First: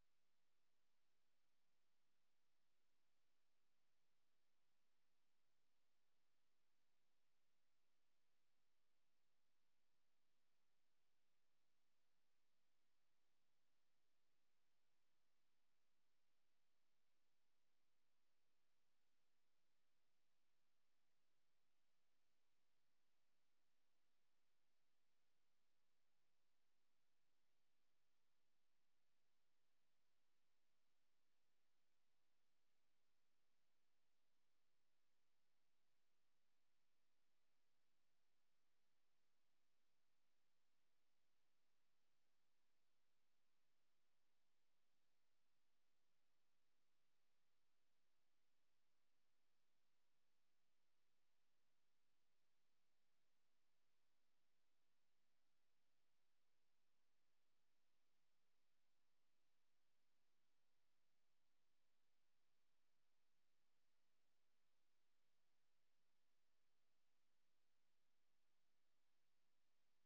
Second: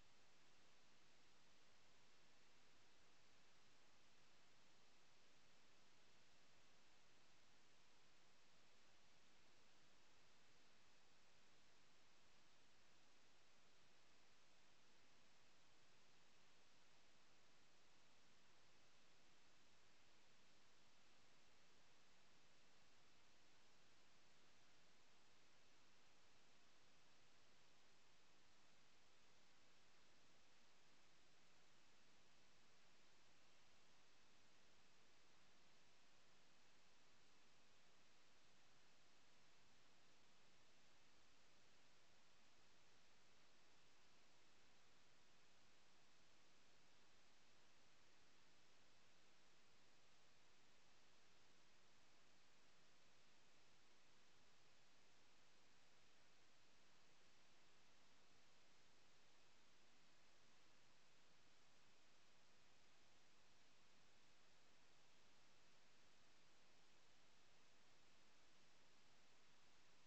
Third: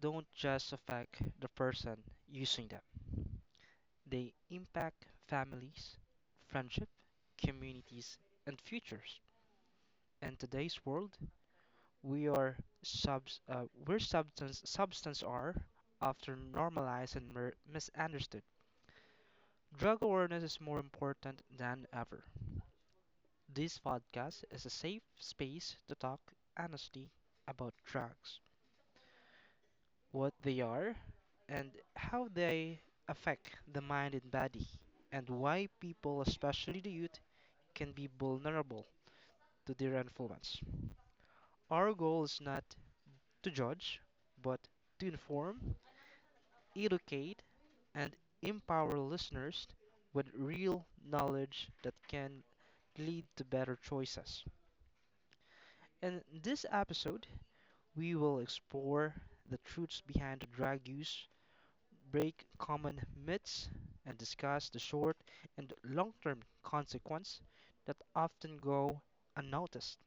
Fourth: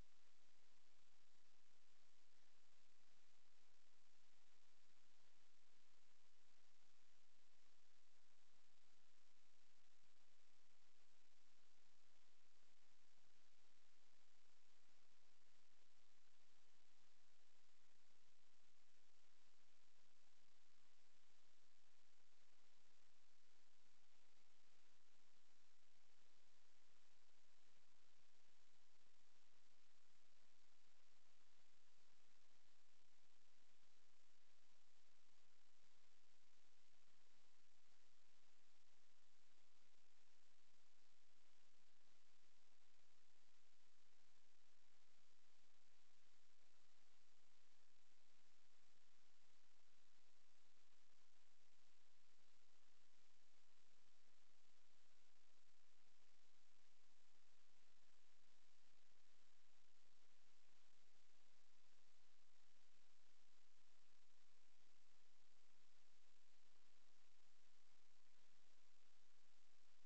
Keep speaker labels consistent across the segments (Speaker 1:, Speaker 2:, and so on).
Speaker 1: don't just affect the person using them, they impact families, friendship, communities, and futures. In today's world, we are subs where substance are often normalized and misunderstood. Drug awareness is more important than ever. This podcast is a safe space to talk honestly about drugs, what they are, and how they affect the mind and body, and why people, especially the youth, can be vulnerable to their influence. Our goal is not to judge, but to inform, educate, and empower listeners with real knowledge that can lead to better choices. In this episode, we will explore the truths behind drug use, break common myths, and discuss the short and long term consequences that often go unnoticed.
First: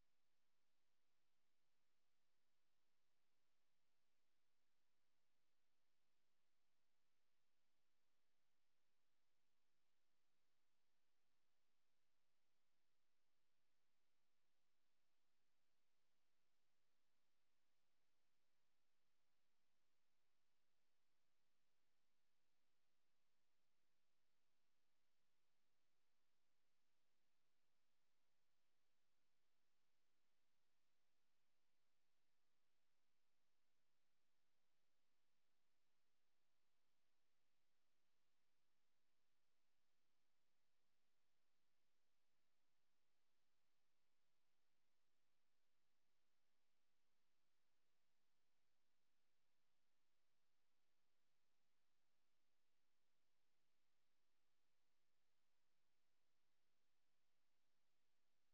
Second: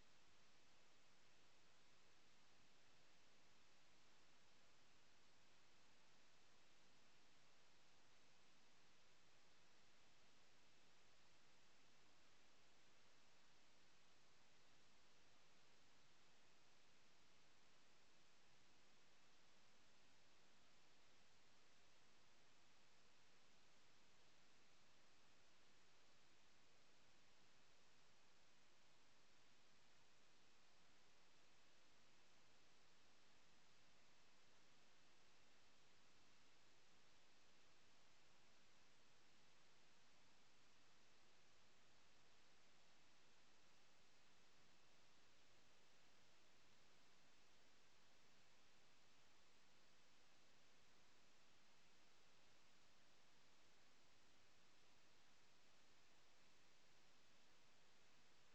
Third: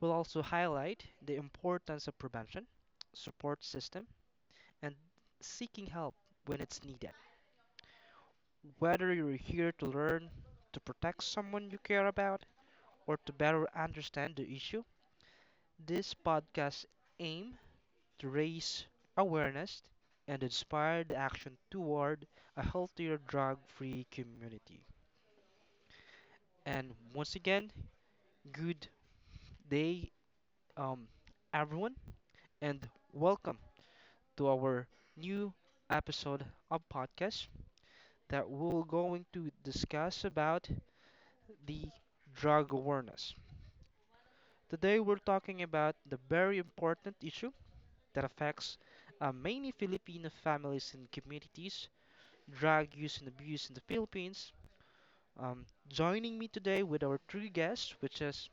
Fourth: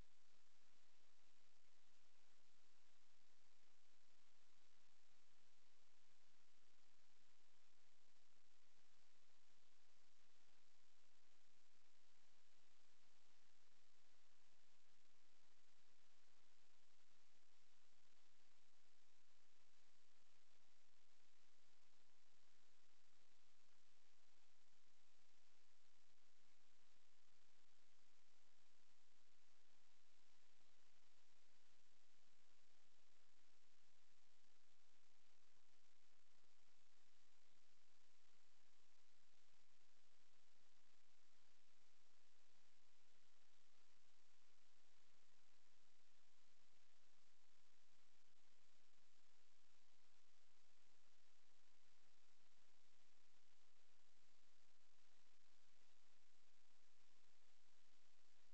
Speaker 1: We'll also highlight the importance of prevention, support system, and seeking help when it's needed. Whether you're here to learn, to protect someone you care about, or to better understand the issue, this podcast aim to raise awareness and inspire the action toward a healthier drug free community. And once again, good day, um, everyone, and welcome to our new episode of podcast that we're going to discuss about the drug awareness. Today, we're talking about the very important issue that affects many Filipino families and communities, drug use and abuse in the Philippines. Joining me today with our three guests, which is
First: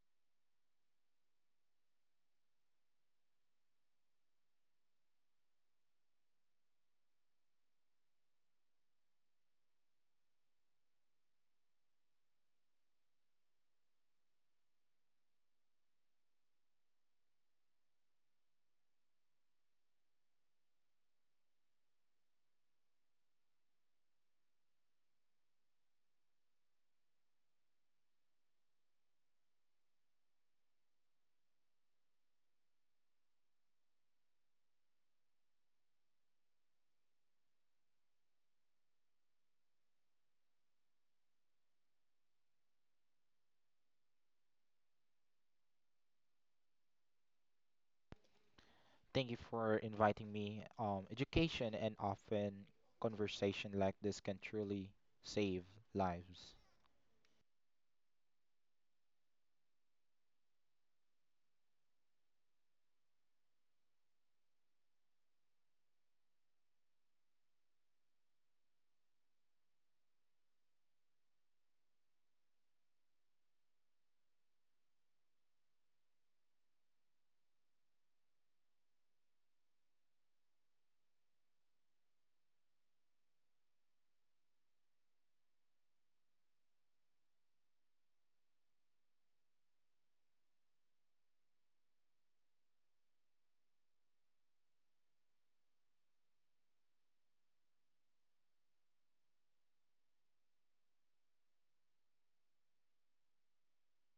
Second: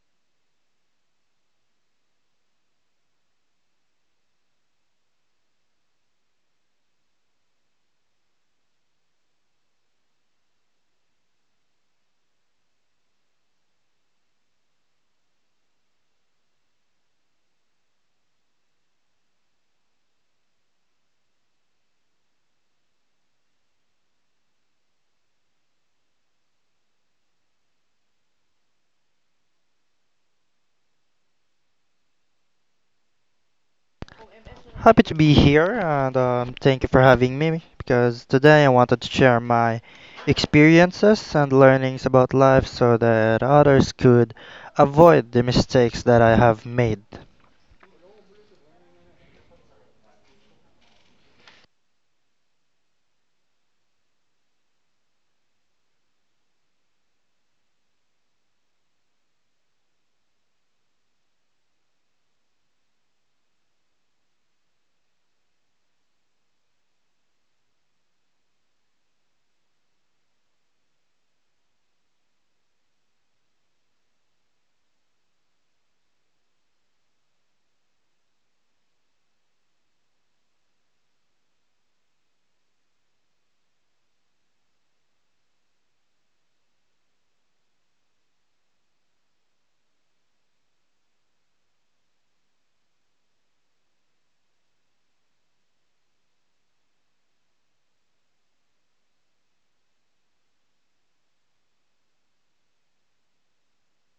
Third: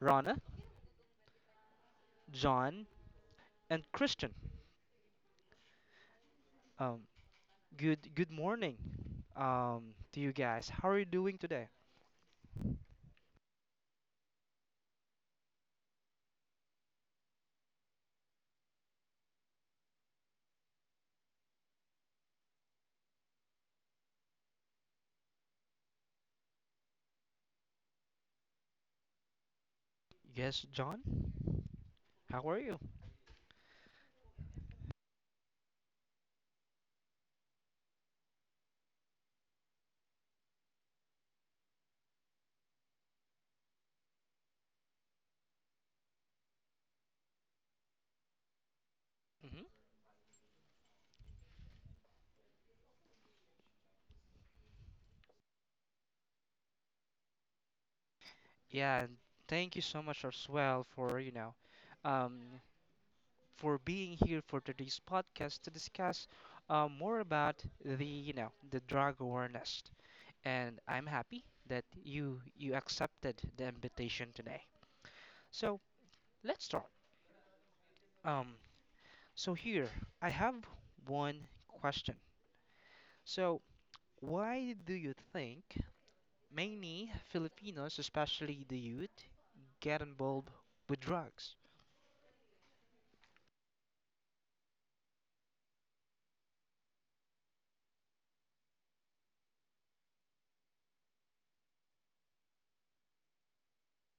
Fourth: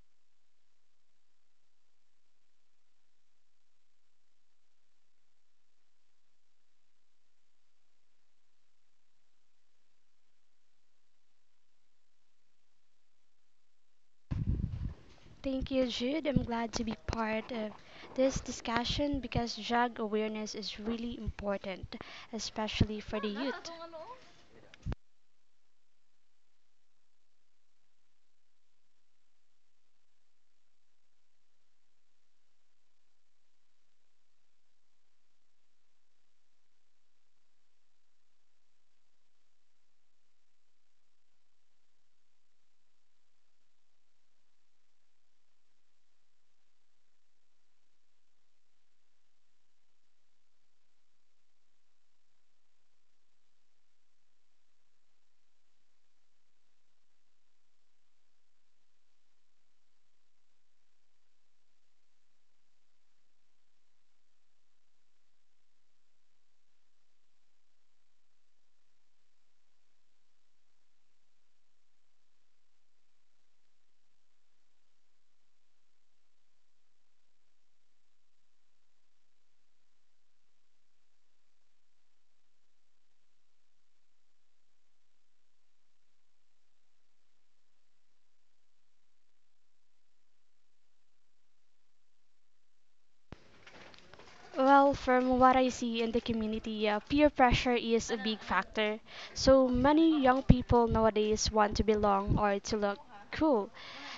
Speaker 1: Rana, John, and Christian. Um, good morning to you guys. How are you doing today?
Speaker 2: Thank you, Jude. I'm glad to be part of this discussion because drug awareness is really important, especially for the youth.
Speaker 1: Yes, John. How are you?
Speaker 3: Happy to be here and thank you for having me because today I wanted to share my experiences and learnings about life so that others could avoid the mistakes that I have made.
Speaker 4: Thank you
Speaker 1: Hmm.
Speaker 4: for inviting me. Education and often conversation like this can truly save lives.
Speaker 1: Yeah, and thank you so much as well for um, for being here for today's podcast to discuss more about the the drug awareness. And I'm happy that you accepted the invitation today. So let's start. Um, so here I have one question. So, why do you think many Filipinos, especially the youth, get involved with drugs?
Speaker 2: Well, from what I see in the community, peer pressure is a big factor. So many young people nowadays want to belong or to look cool.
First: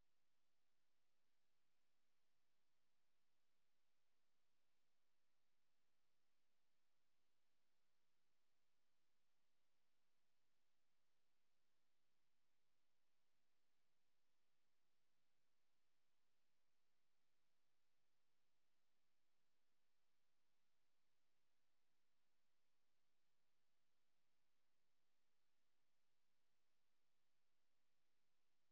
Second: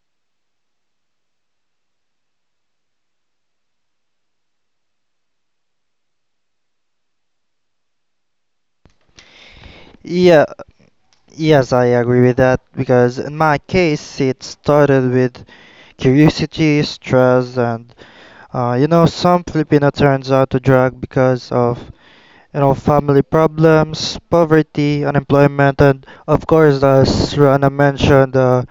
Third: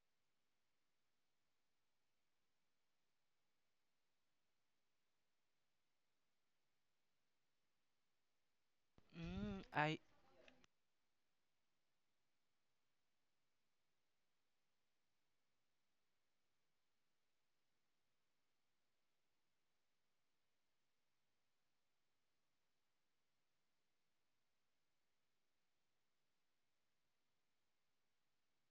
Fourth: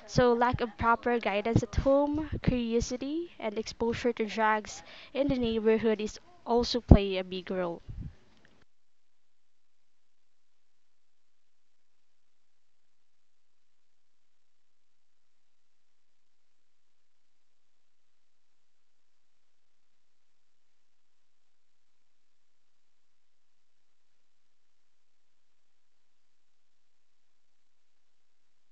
Speaker 2: So lack of proper guidance at home, curiosity, and exposure to drugs in the neighborhood is also play a big role.
Speaker 1: Mm, I.
Speaker 3: Yeah, yes, I agree with that because in my case it started with curiosity, stress, and you know, some Filipino turns out to drug because of you know, family problems, poverty, unemployment, and of course, as Rana mentioned,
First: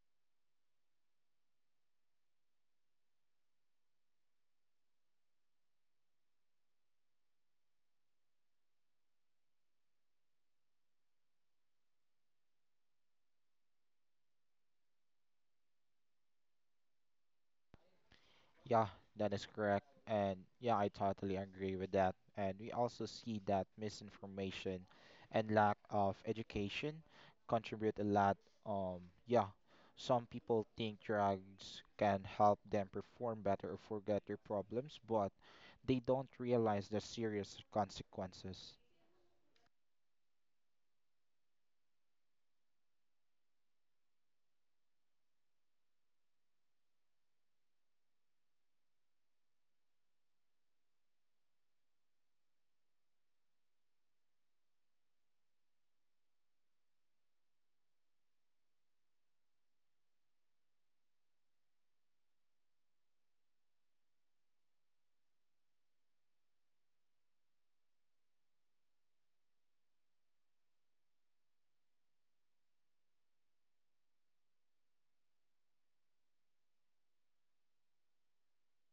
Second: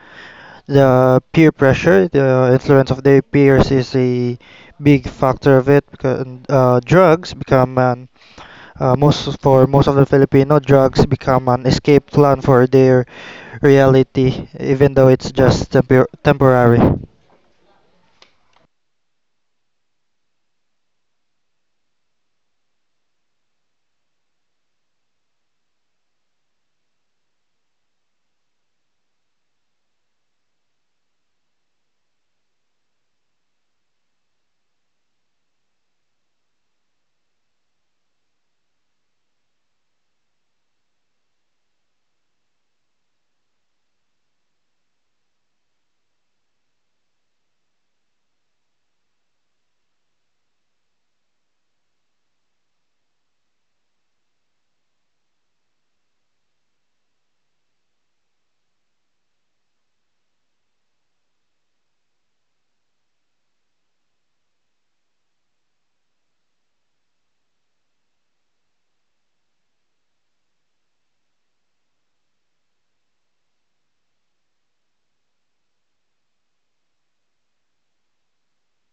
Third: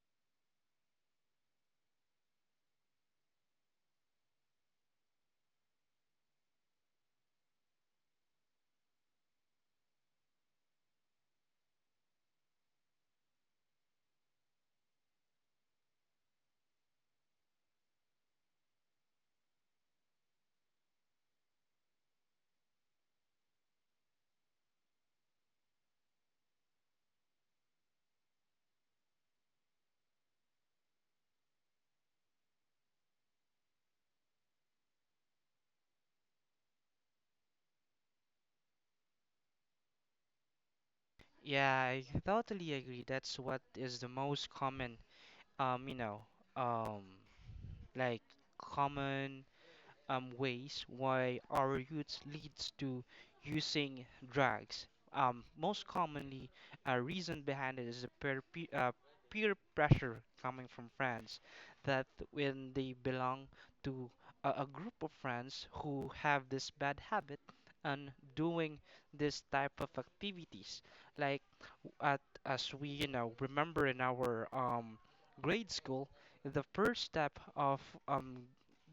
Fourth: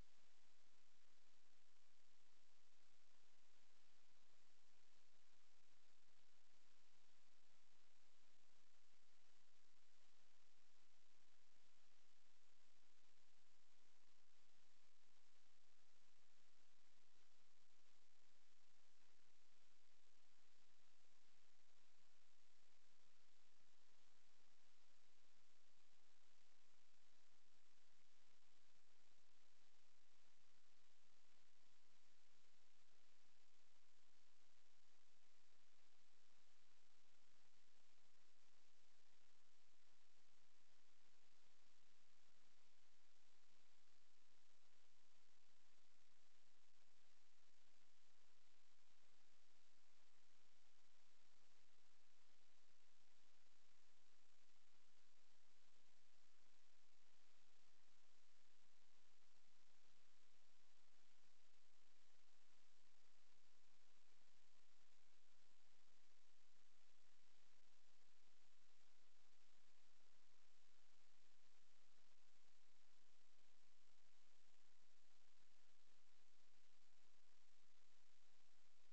Speaker 3: the peer pressure, the influence of their peers is a big factor of it because drugs become an most for most of the Filipino drugs become an escape plan for their reality, even though it's just temporary.
Speaker 4: Yeah, that is correct. And yeah, I totally agree with that. And we also see that misinformation and lack of education contribute a lot. Um, yeah, some people think drugs can help them perform better or forget their problems, but they don't realize the serious consequences.
Speaker 1: Yeah, I totally agree. That's what is the most common, um, you know, um, like common ways why our youth leads to using drugs. Most commonly, a reason behind it is a peer pressure coming from friends that when they belong to a group of friends who have this bad habit and doing this type of activities, like at, as we remember in our grade school, the first step of um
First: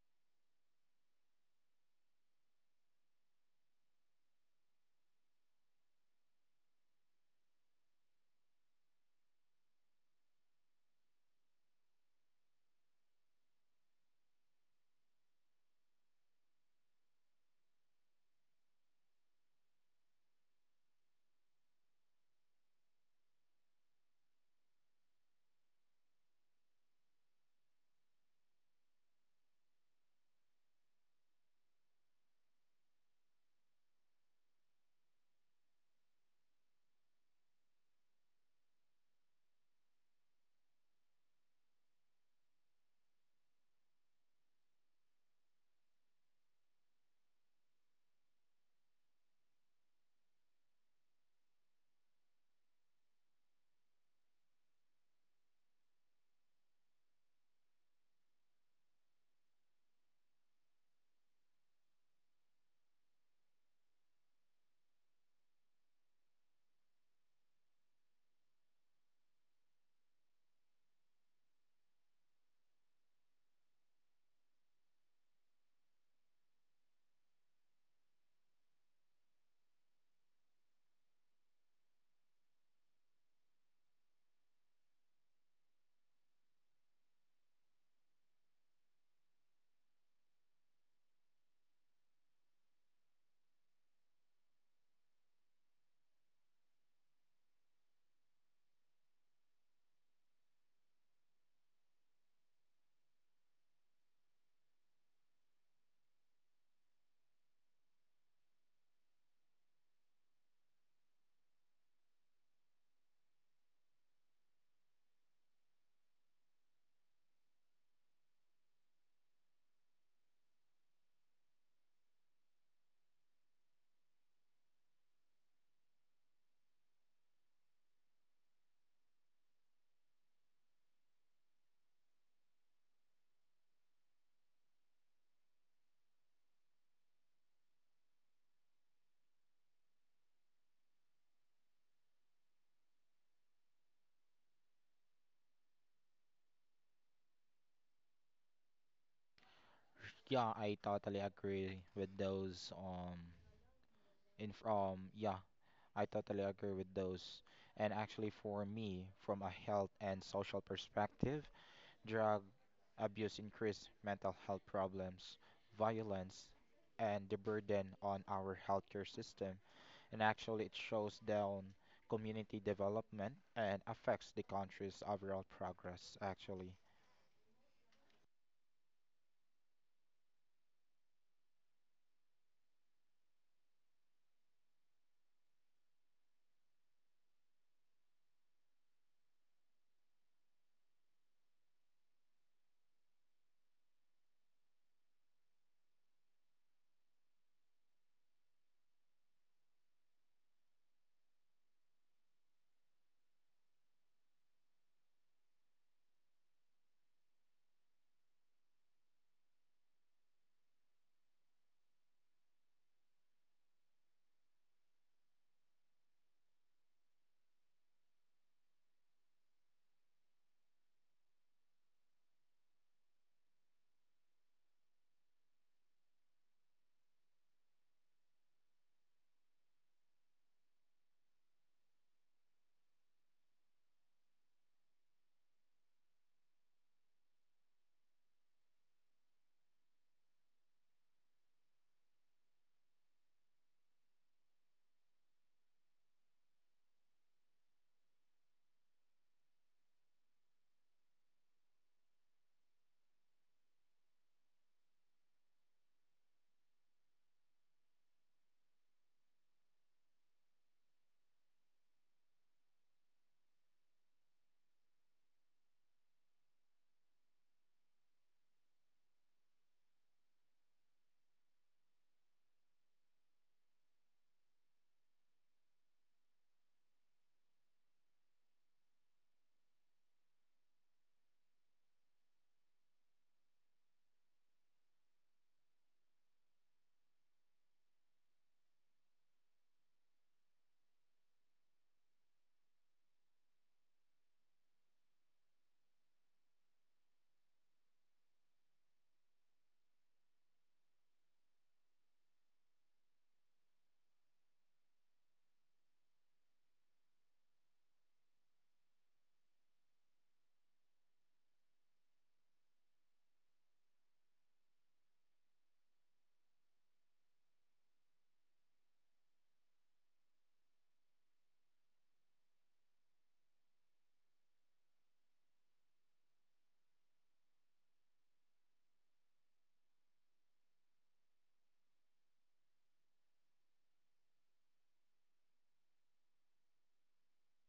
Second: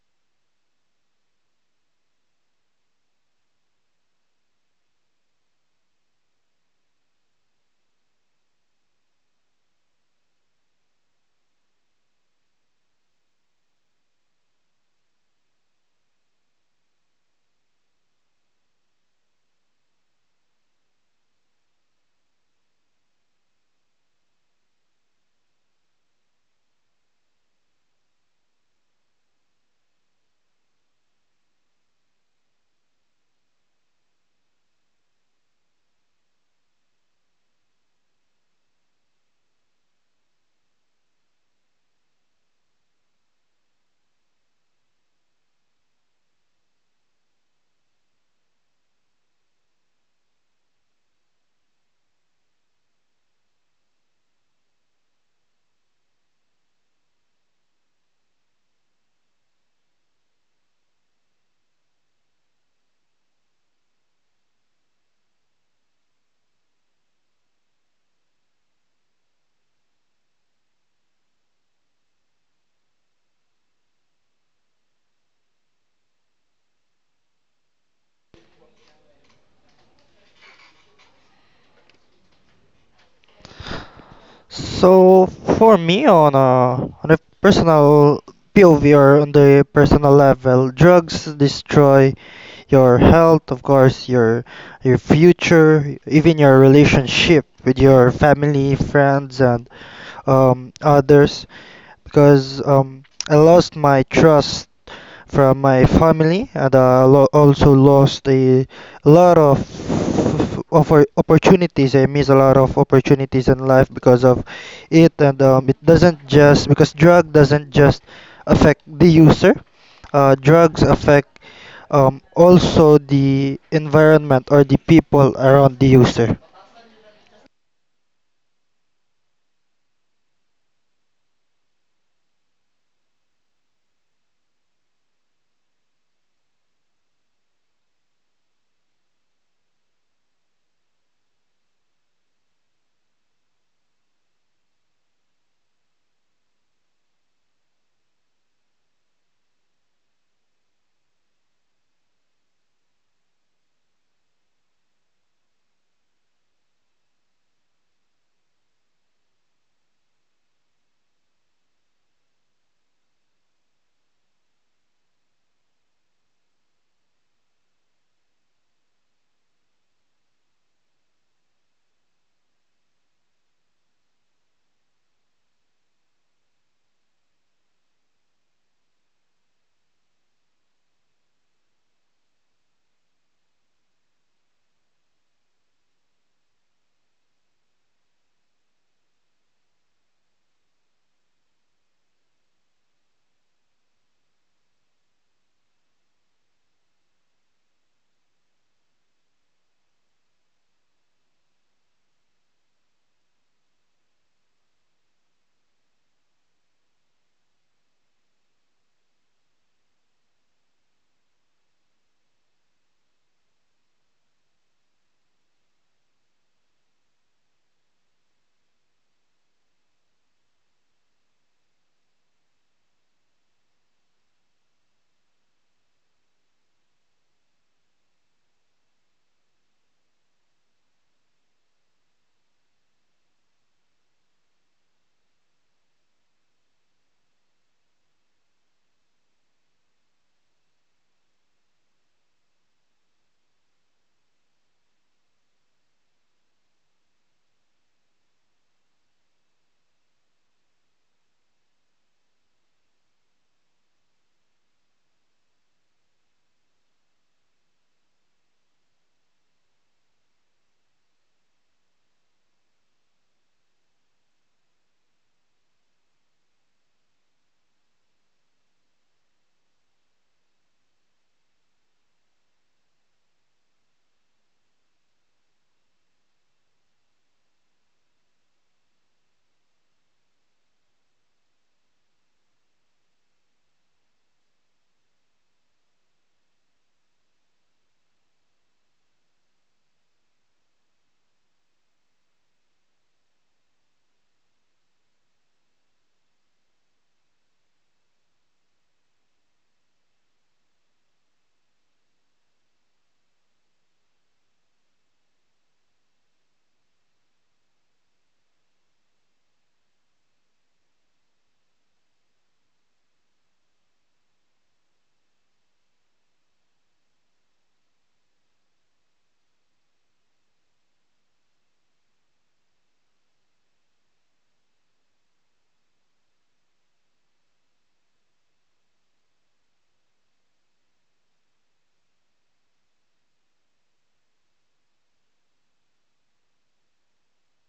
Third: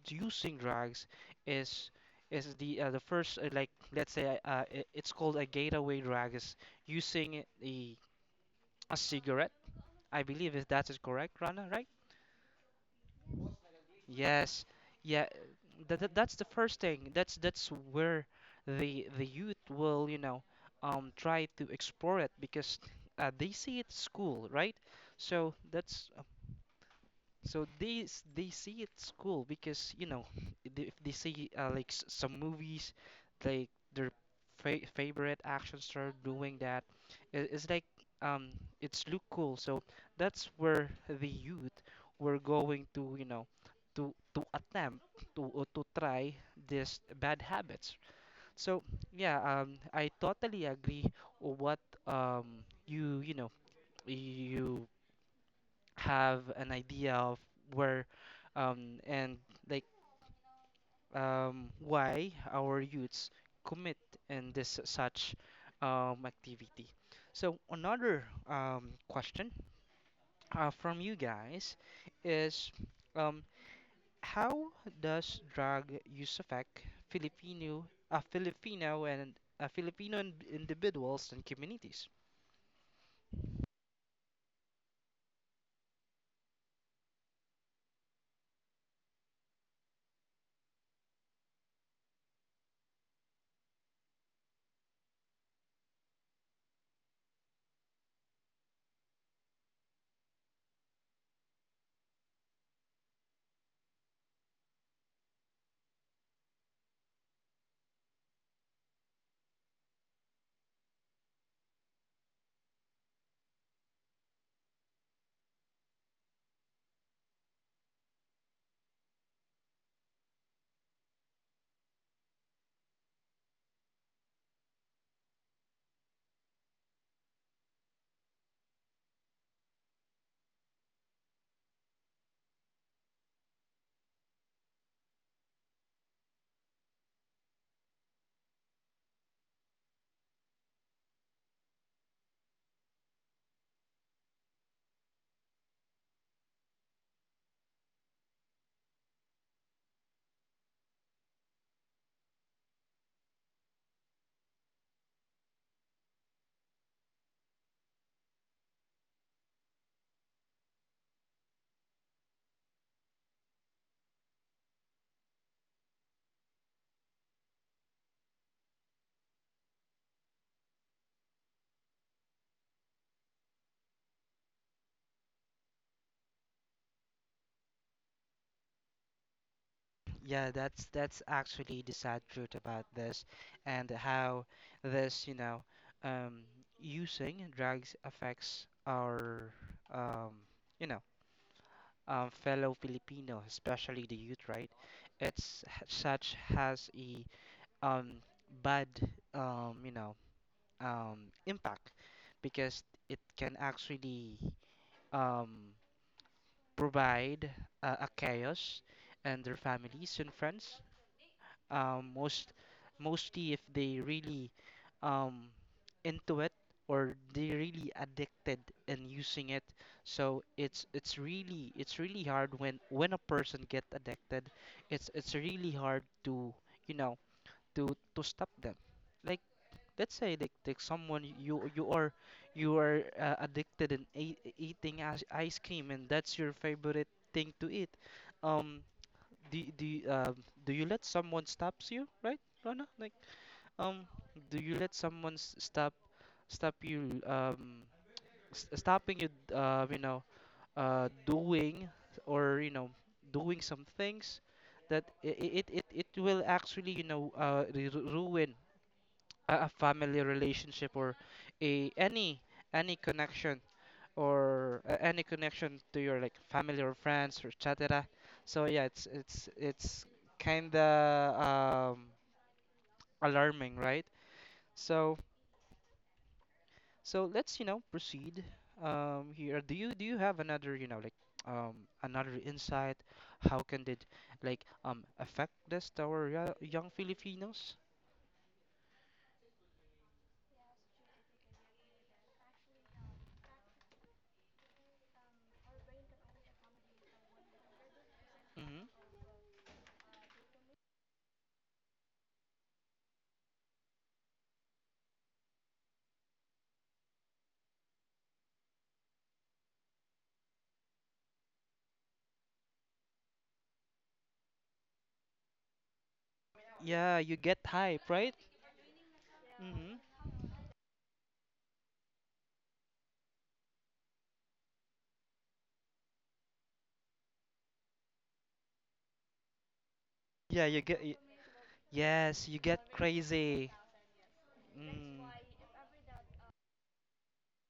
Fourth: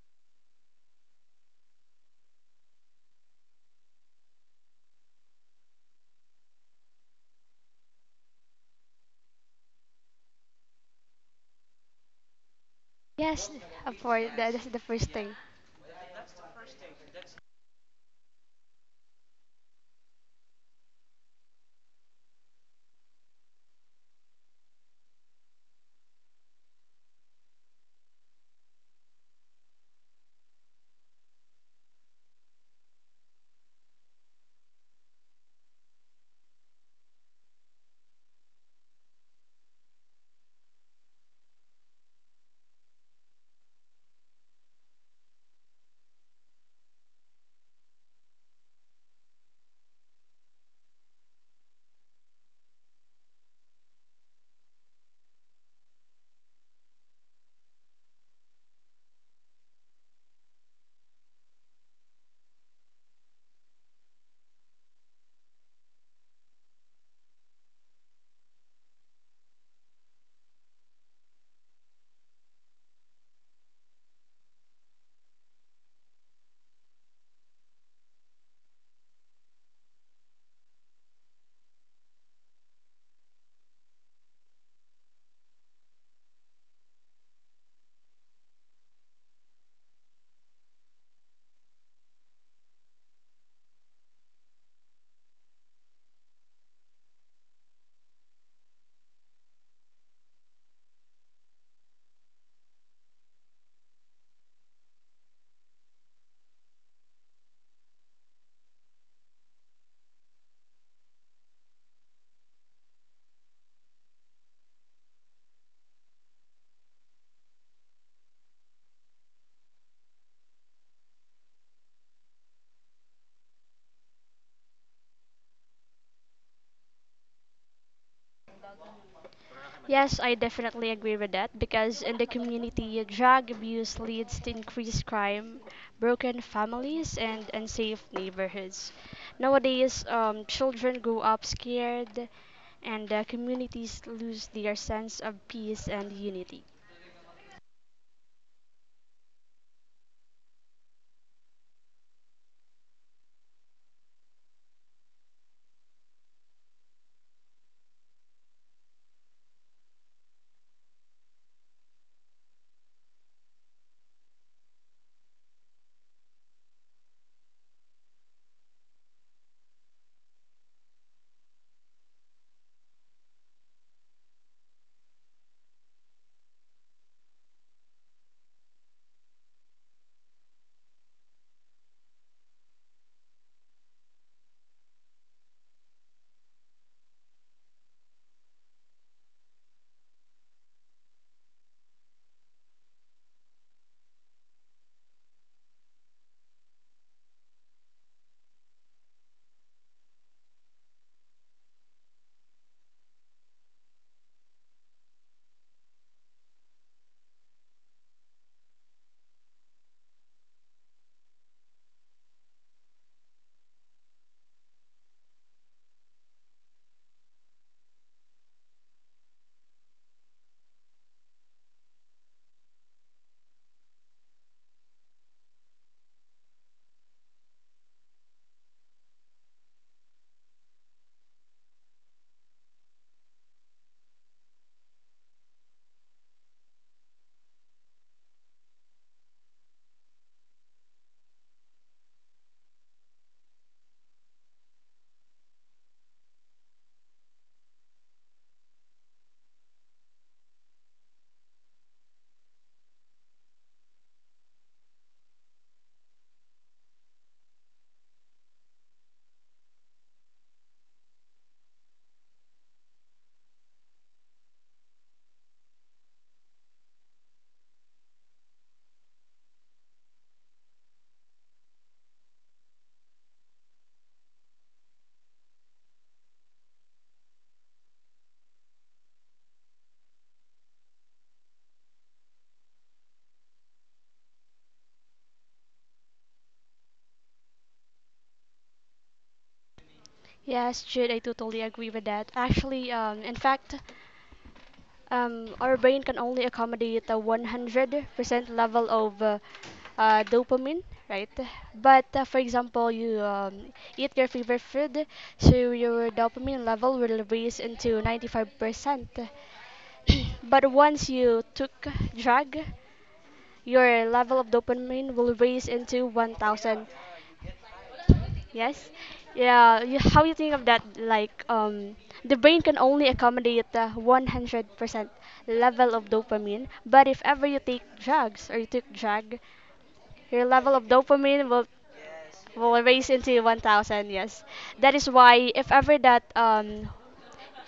Speaker 1: using drugs is is the first like let's say I- it's called a gateway drug, is using a cigarette. I believe if that is correct, Rana, right?
Speaker 2: Yes, of course, that is
Speaker 1: Yes.
Speaker 2: the first
Speaker 1: Yeah,
Speaker 2: thing.
Speaker 1: that that's the first thing, that's where the youth will try to explore it because they see it at school, right? So that's, so they they see it's cool because they, if they see some movies, like their fa favorite action star doing that, it's like um it's look cool. So that's where the youth were going to to attempt to, or to try these bad habits. So yeah, I totally agree with what um you you know you have an idea of where and like why our youths commit in this such activity. So another question from you guys is, um, how does drug use affect Filipino, Filipino and Filipino individuals and communities?
Speaker 3: So for me, on a personal POV or on the personal level, drugs destroy your health, of course, your future, even your relationship with your family, friends, and others. Because I lost my trust from my family and I also lost a lot of opportunities, I miss a lot of opportunities in life because of it and it doesn't just because drug doesn't just affect the user, drugs affect also the environment or the people around the user.
Speaker 2: Yes, I definitely agree with that because in the community, drug abuse leads to increased crime, broken families, and unsafe neighborhoods. Nowadays, children grow up scared, and communities lose their sense of peace and unity.
Speaker 4: Yeah, I totally agree with those. In from yeah, I totally agree with those. And actually, for me, from a health and social perspective, drug abuse increase mental health problems, violence, and the burden on our healthcare system. And actually, it shows down community development and affects the country's overall progress. Actually,
Speaker 1: Yeah, that's actually the sad truth about this and how this, um, using drugs affects our, um, you know, fellow Filipino, especially the youth, right? It's such has a um, bad, um, you know, impact because it can actually um, provide a chaos and their families and friends, um, most mostly if they really um, into it or they really addicted and using it. So it's really, it's really hard when a person get addicted, it's really hard to you know to stop them. Like let's say, like someone, you you are addicted in eating ice cream, and that's your favorite thing to eat. um do do you let someone stops you, right, Rana? Like, um do you let someone stop stop you, stopping you, you know doing, or doing some things that it will actually ruin a family relationship, or a any connection, or any connection to your like family or friends or etc. So yeah, it's kind of alarming, right? So so let's proceed here. Do you have another, um, another insight? How can it like affect this to our young Filipinos?
Speaker 2: Yes, Jude, I totally agree with that. Actually, in fact, our brain can only accommodate a 100%
Speaker 1: Hmm.
Speaker 2: level of dopamine, right? But for example, you eat your favorite food, so your dopamine level will raise into 95%. But once you took drug, your level of dopamine will raise into 1,000.
Speaker 1: Yeah, you get hype, right?
Speaker 2: Yes. Yeah.
Speaker 1: Hmm.
Speaker 2: You, how you think of that? Like, the brain can only accommodate the 100% level of dopamine. But if ever you take drugs or you took drug, your
Speaker 1: Yeah,
Speaker 2: level
Speaker 1: you
Speaker 2: of
Speaker 1: get.
Speaker 2: dopamine
Speaker 1: Yes, you
Speaker 2: will
Speaker 1: get
Speaker 2: raise into
Speaker 1: crazy.
Speaker 2: 1,000. Yes. That is
Speaker 1: Mm.
Speaker 2: why if ever that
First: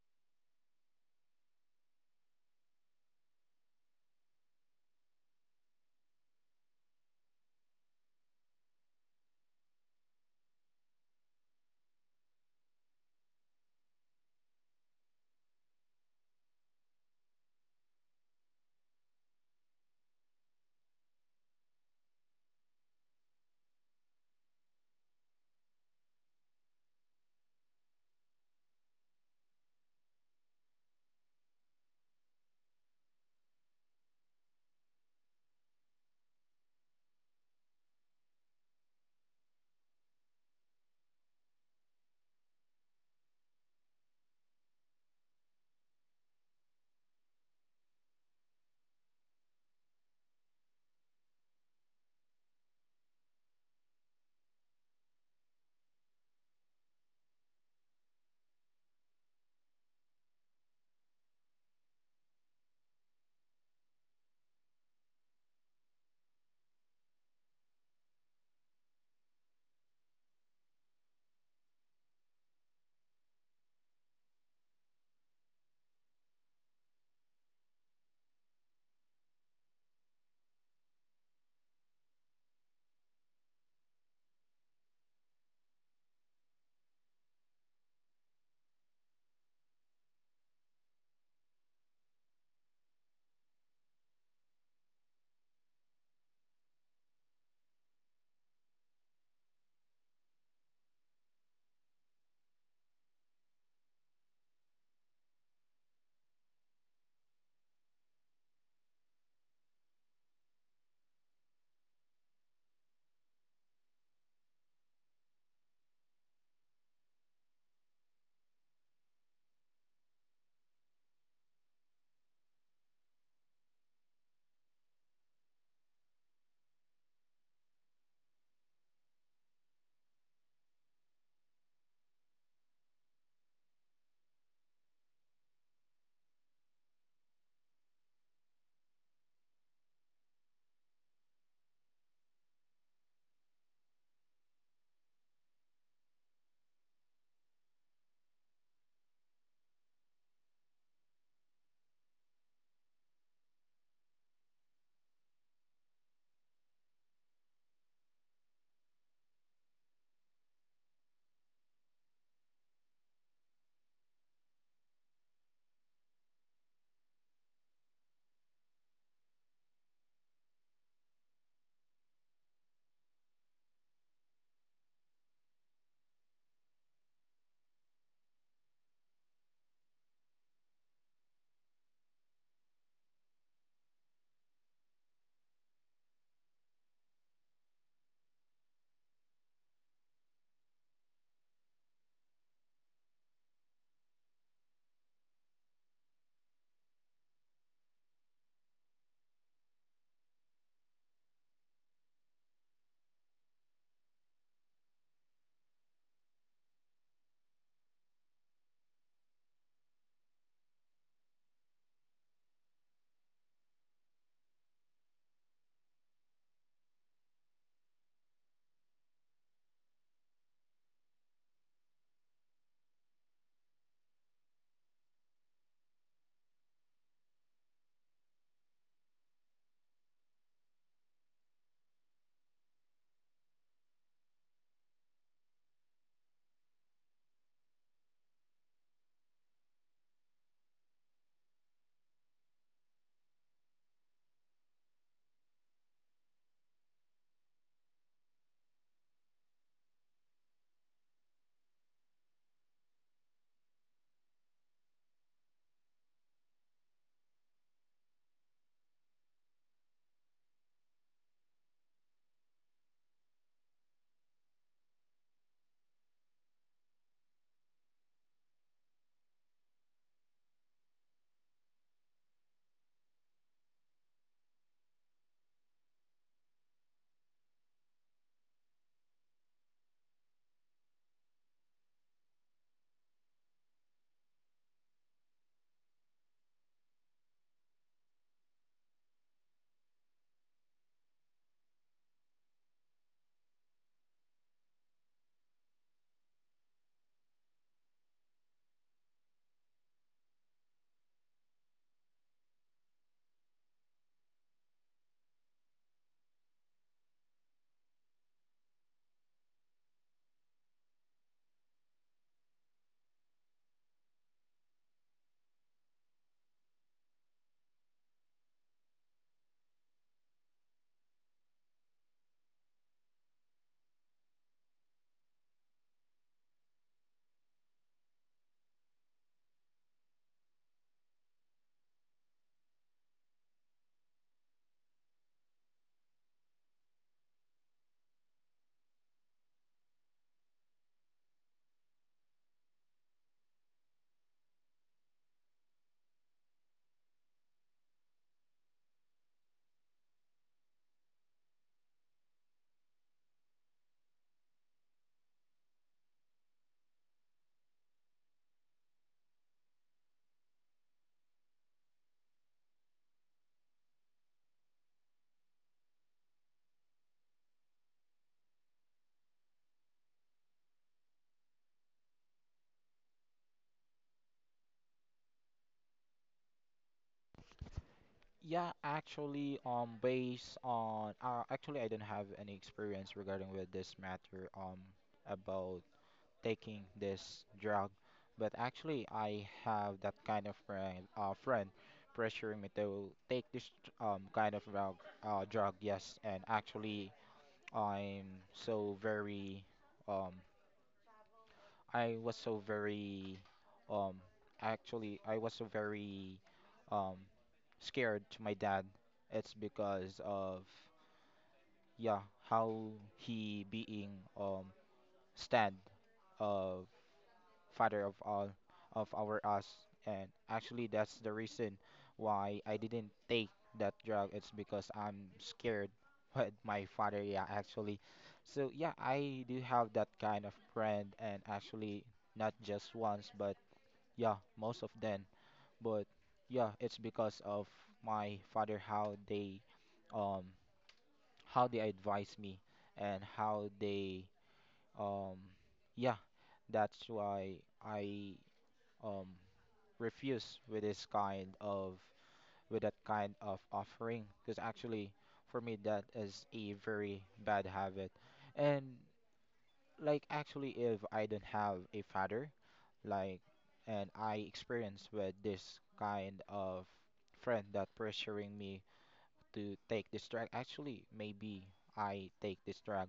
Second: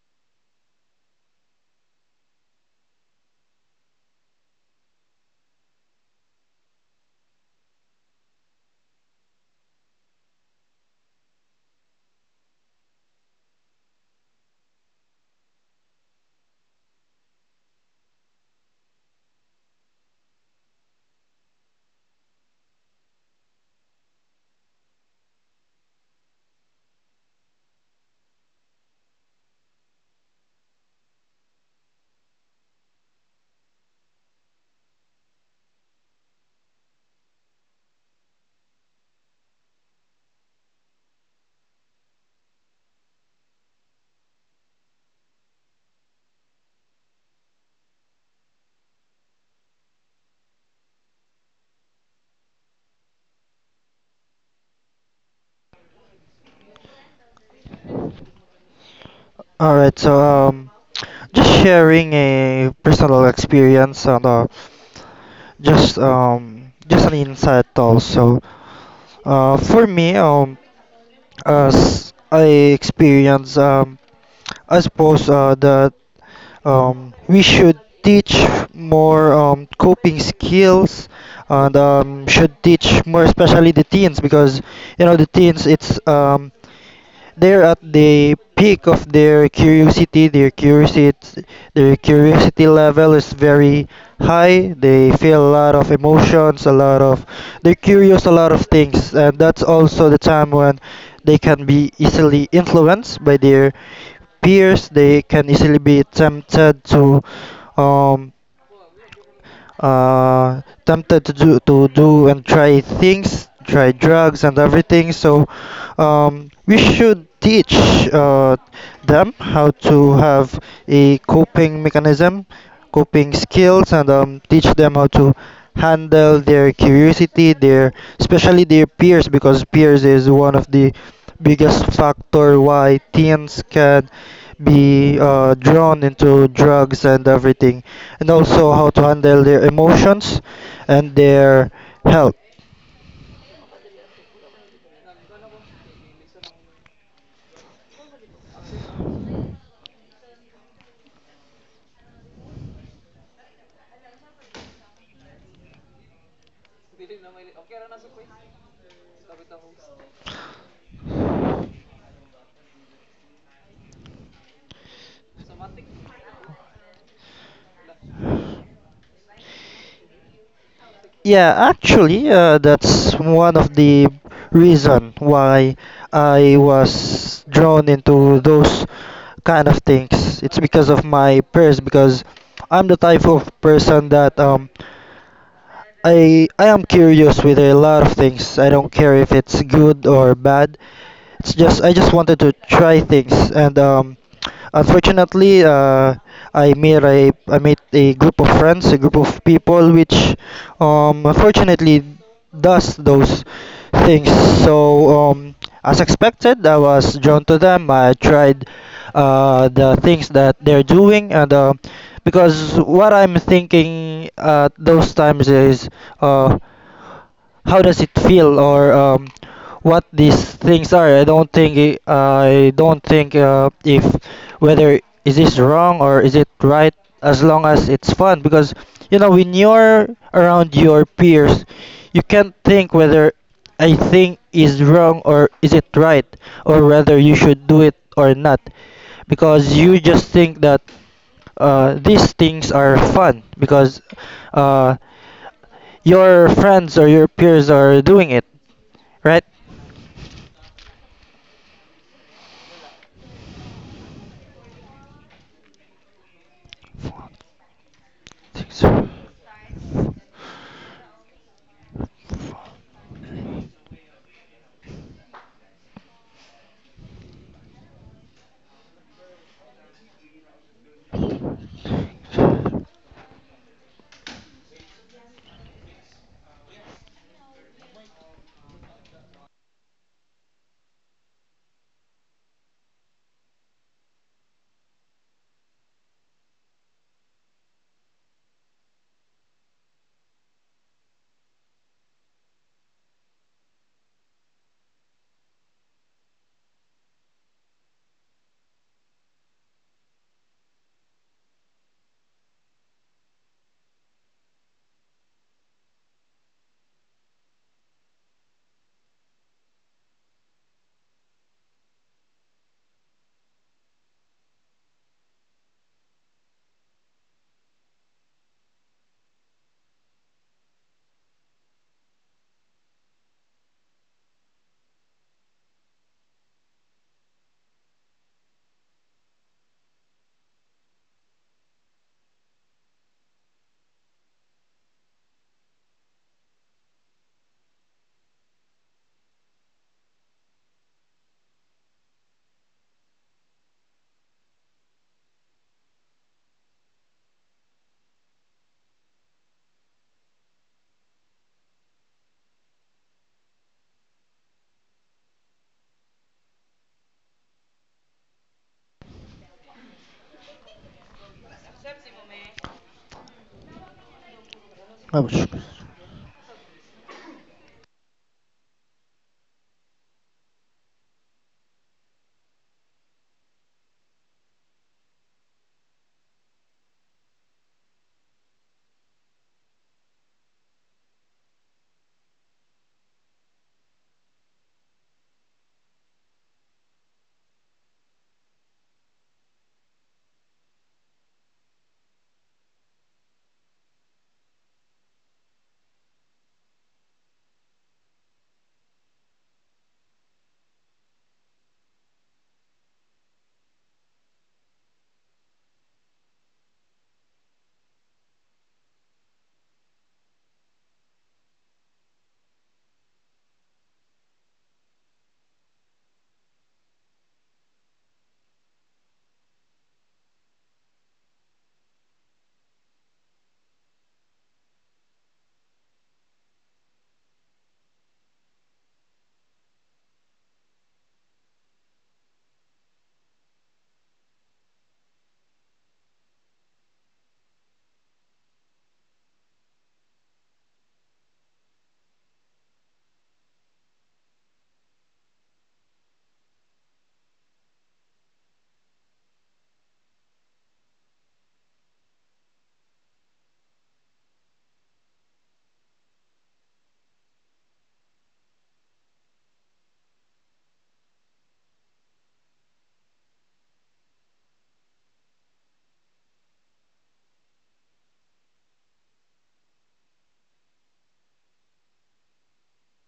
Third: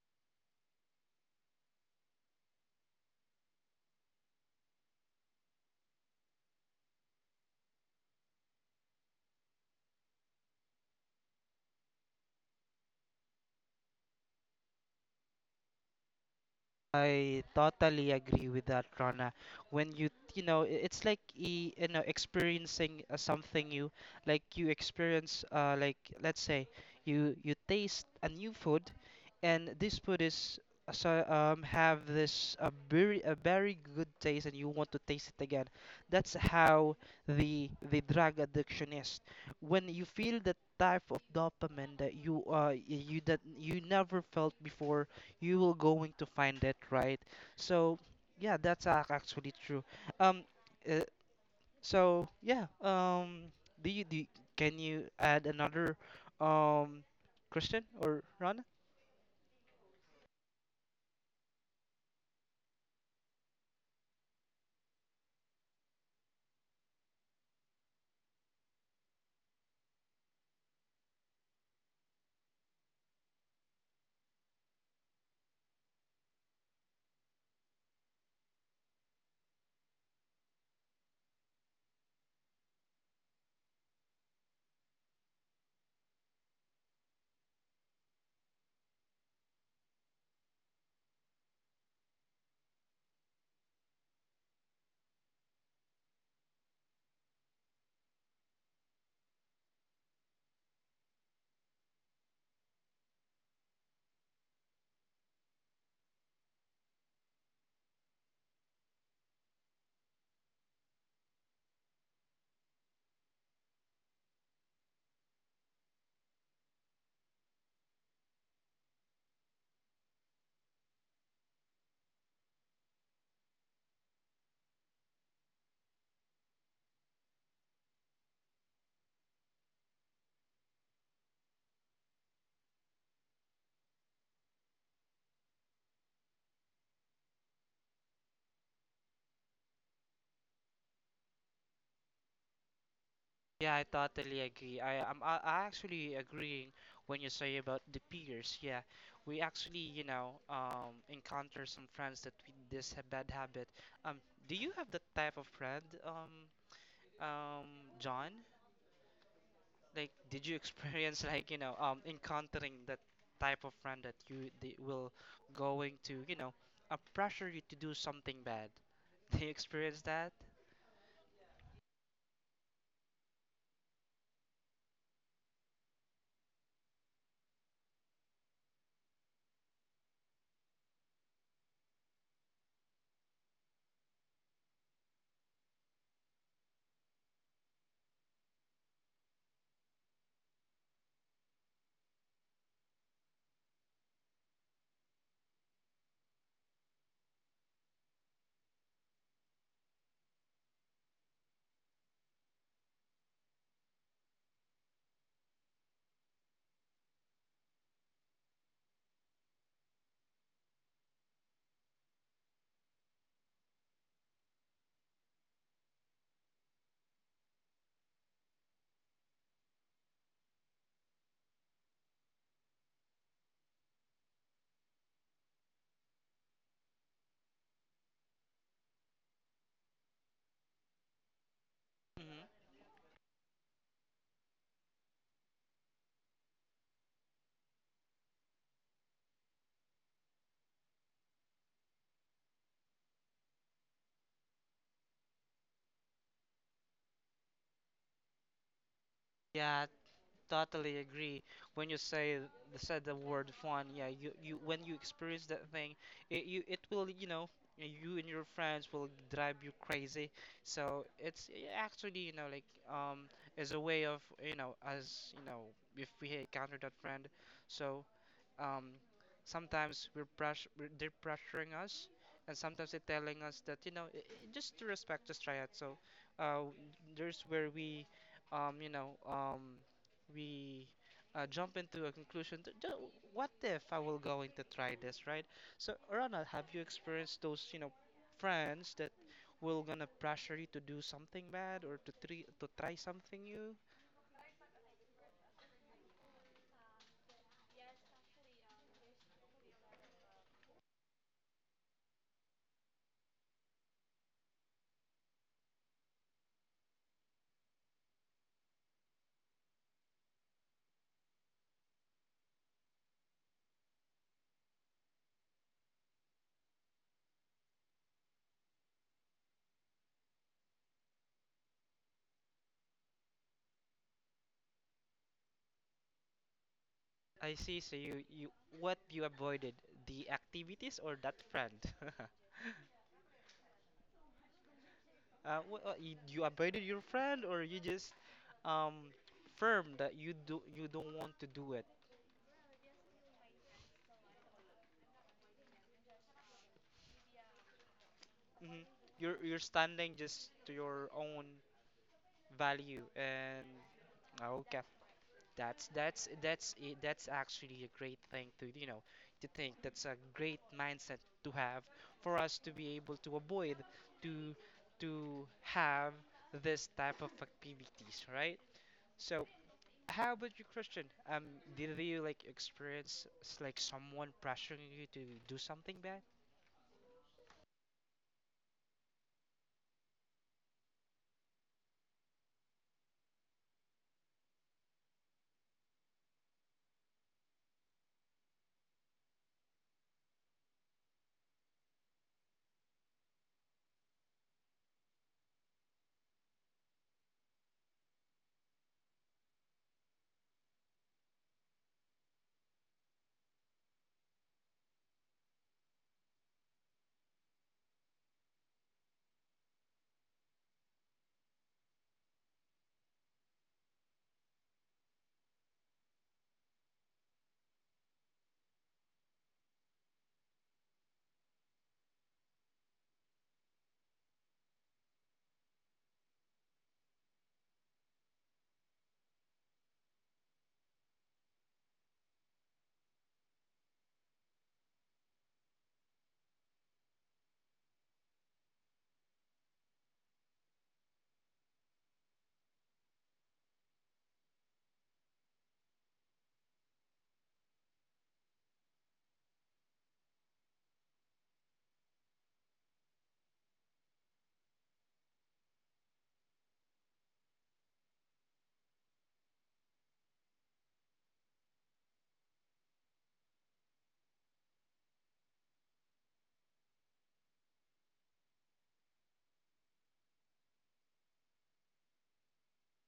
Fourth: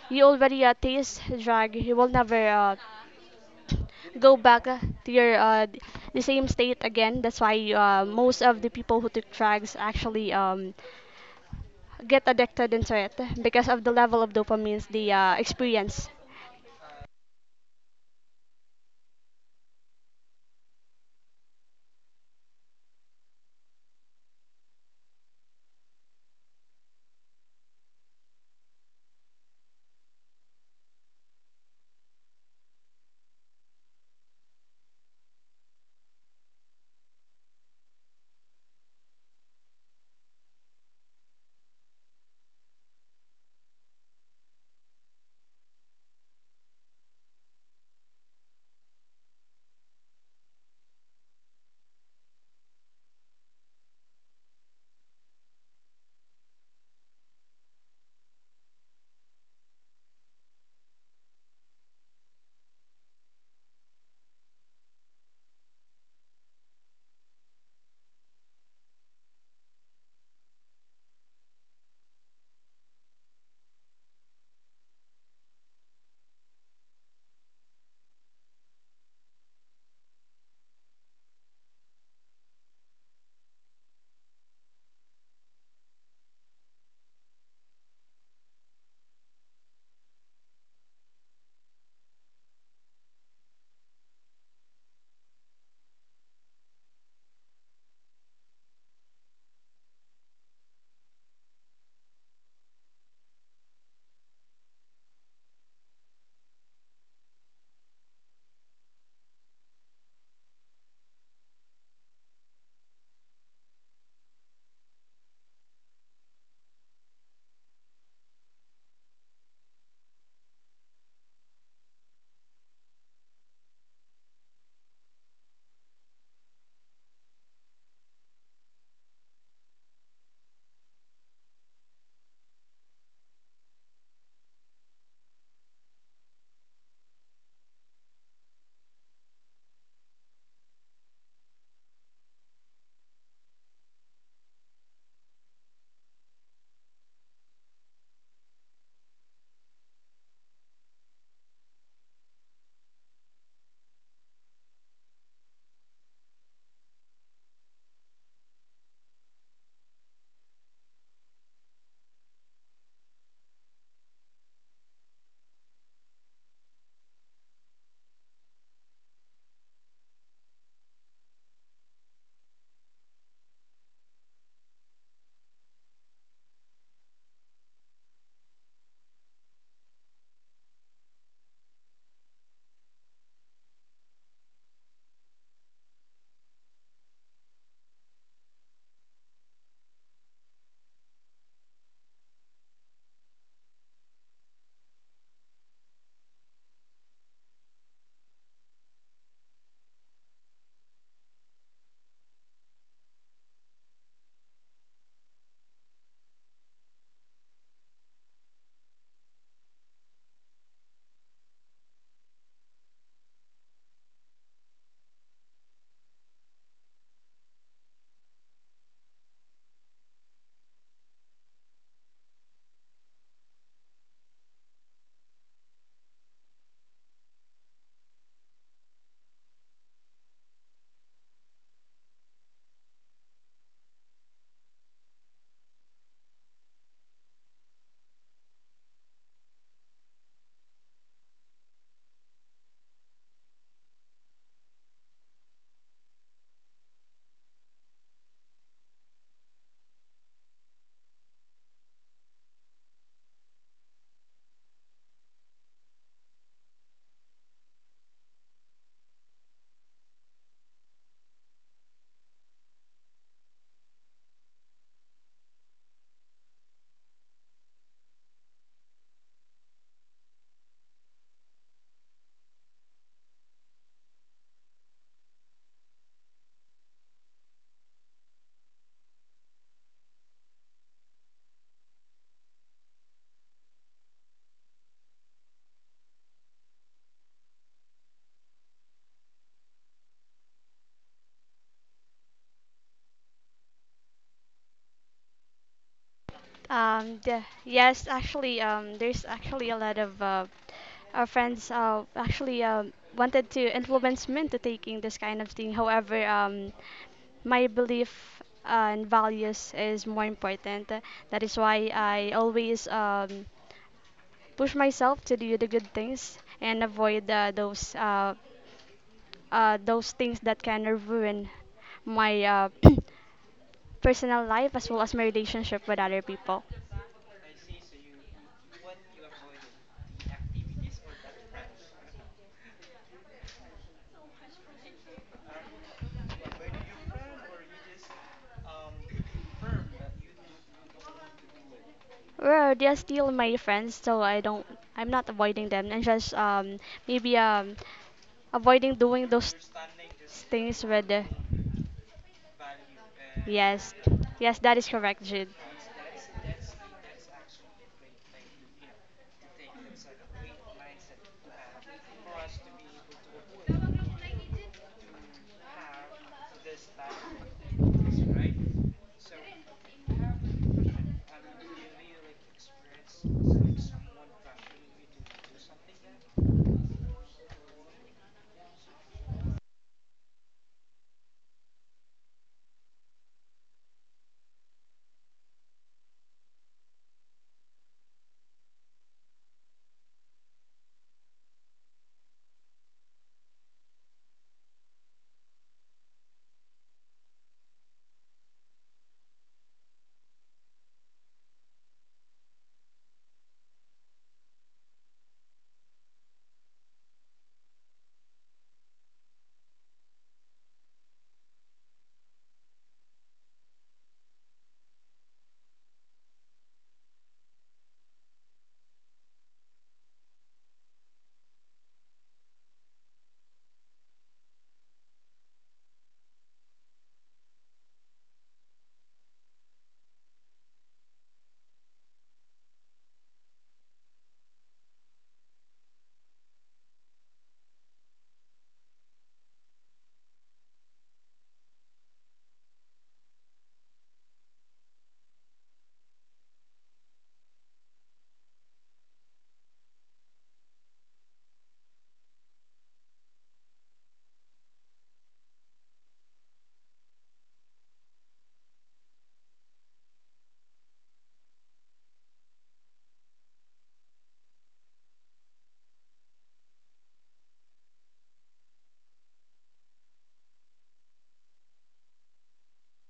Speaker 2: you already taste drug, you will never go back to your the same state again. That's why most of the people who took drugs actually get addicted into it because of the level of dopamines they experience.
Speaker 1: I totally agree with that, Rana. When you, it's like you know experiencing something new. Like you experience, like let's say you taste a new food, and this food is have this a very good taste, and you want to taste it again. That's how the drug addiction is. When you feel the type of dopamine that you that you never felt before, you will going to find it, right? So yeah, that's actually true. um uh, so yeah, do can you add another um question or Ron?
Speaker 3: All right, so just sharing a personal experience and just an insight also. For me, as I experience, I suppose that we should teach more coping skills and should teach more especially the teens because you know the teens it's they're at the peak of their curiosity. Their curiosity level is very high. They feel a lot of emotions, a lot of, they're curious a lot of things, and that's also the time when they can be easily influenced by their peers. They can easily be tempted to um, tempted to to do and try things, try drugs and everything. So we should teach uh, them how to have a coping mechanism, coping skills, and teach them how to handle their curiosity, their especially their peers, because peers is one of the biggest factor why teens can be drawn into drugs and everything, and also how to handle their emotions and their health.
Speaker 1: Yeah, I totally agree. I actually agreeing when you say about the peers. Yeah, we actually, encounter some friends that with this bad habit. Um, do you have that type of friend, um, John? Like, did you experience like encountering that type of friend that you they will going to pressure you to do something bad? Do you experience that?
Speaker 3: Yeah, actually, that's one of the reason why I was drawn into those kind of things. It's because of my peers because I'm the type of person that I am curious with a lot of things. I don't care if it's good or bad. It's just I just wanted to try things, and unfortunately, I made a group of friends, a group of people, which unfortunately does those things. So as expected, I was drawn to them. I tried the things that they're doing, and because what I'm thinking at those times is. Uh, how does it feel or what these things are. I don't think if whether is this wrong or is it right as long as it's fun because you know when you're around your peers you
Speaker 1: Hmm.
Speaker 3: can't think whether I think is wrong or is it right or whether you should do it or not because you just think that these things are fun because uh, your friends or your peers are doing it. Right?
Speaker 1: Yeah, totally agree. When you say the word fun, yeah, you when you experience that thing, it you it will you and your friends will drive you crazy. So it's actually as a way of you know as you know if we encounter that friend, so um, sometimes they're pressuring us, and sometimes they're telling us that just to respect, just try it. So uh, there's where we, um, you know, um, we jump into a conclusion that, What if I will going to try this, right?" So Rana, have you experienced those friends that will gonna pressure you to do something bad, or to try something new?
Speaker 2: Yes, actually, there's actually a lot of our friends actually wanted to influence me into taking this kind of thing. However, my belief and values is more important. That is why I always push myself to do the good things and avoid those things that can ruin my personal life as well as my relationship with other people.
Speaker 1: I see. So you, what, you avoided the activities or that friend? You, you avoided your friend, or you just um firm that you, do you don't want to do it.
Speaker 2: Well, they're still my friends, so I don't. I'm not avoiding them, and just maybe
Speaker 1: Hmm.
Speaker 2: avoiding doing those
Speaker 1: You're standing just to
Speaker 2: things
Speaker 1: your
Speaker 2: with.
Speaker 1: own value and,
Speaker 2: Yes,
Speaker 1: ah,
Speaker 2: yes, that
Speaker 1: okay.
Speaker 2: is correct, Jid.
Speaker 1: That's that's actually a great thing to to think. That's a great mindset to have for us to be able to avoid to to have this type of activities, right? So how about you, Christian? Did you like experience like someone pressuring you to do something bad?
Speaker 4: yeah, actually, based on, actually, I don't have any experience regarding with this matter, about taking this drug, but actually, I have that kind of friend pressuring me to take this, kind of drug, yes, and actually, I'm so very, um, I was so very um actually I was so very um scared to my dad. It's because of yeah, how he being um stand of father of all of our us, and actually that's the reason why I didn't take that drug. It's because I'm scared with my father, yeah, actually. So yeah, I do have that kind of friend and actually not just once but yeah, most of them. But yeah, it's because of my father um how they advise me and how they um yeah, that's why I um refuse with this kind of with that kind of offering because actually for me that is a very bad habit. And like actually if I don't have a father, like and I experience with this kind of friend that pressuring me to take this drug, actually maybe I take this drug.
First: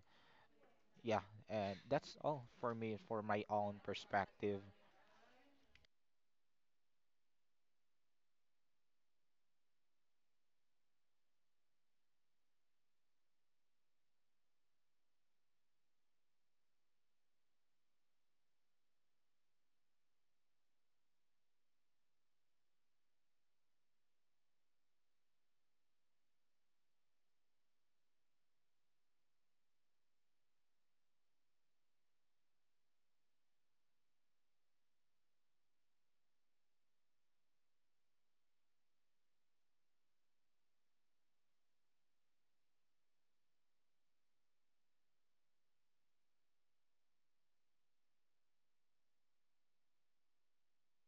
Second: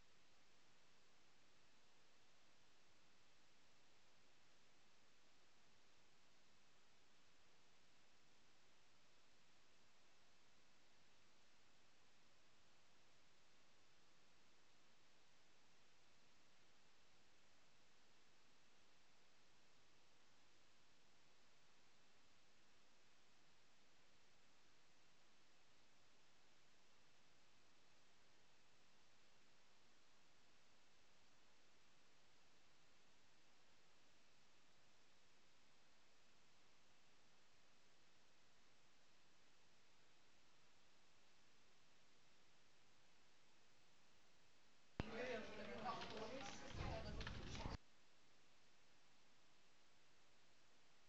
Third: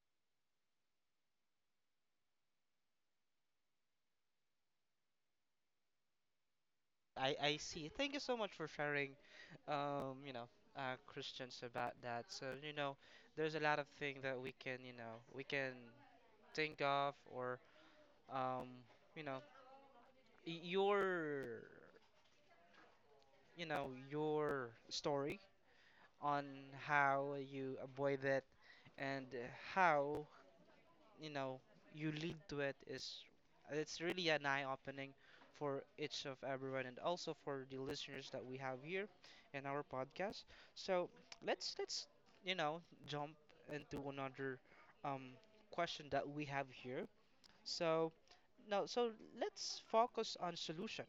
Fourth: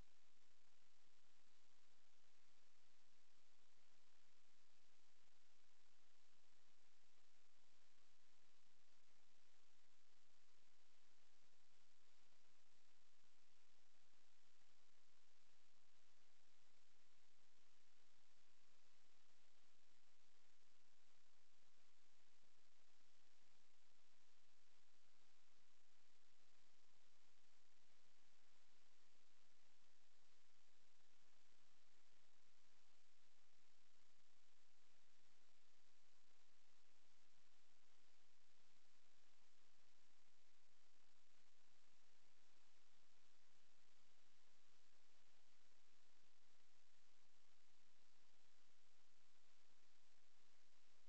Speaker 4: Yeah, and that's all for me for my own perspective.
Speaker 1: I see. Thank you so much for sharing, um, you know, Christians, about that. So you know, there's a lot of things that we can we can think of, or um, you know your your story on how you avoid it and how you know you lead to it. Is it's really an eye opening for each of everyone and also for the listeners that we have here in our podcast. So let's you know jump into another um question that we have here. So now, so let's focus on solution.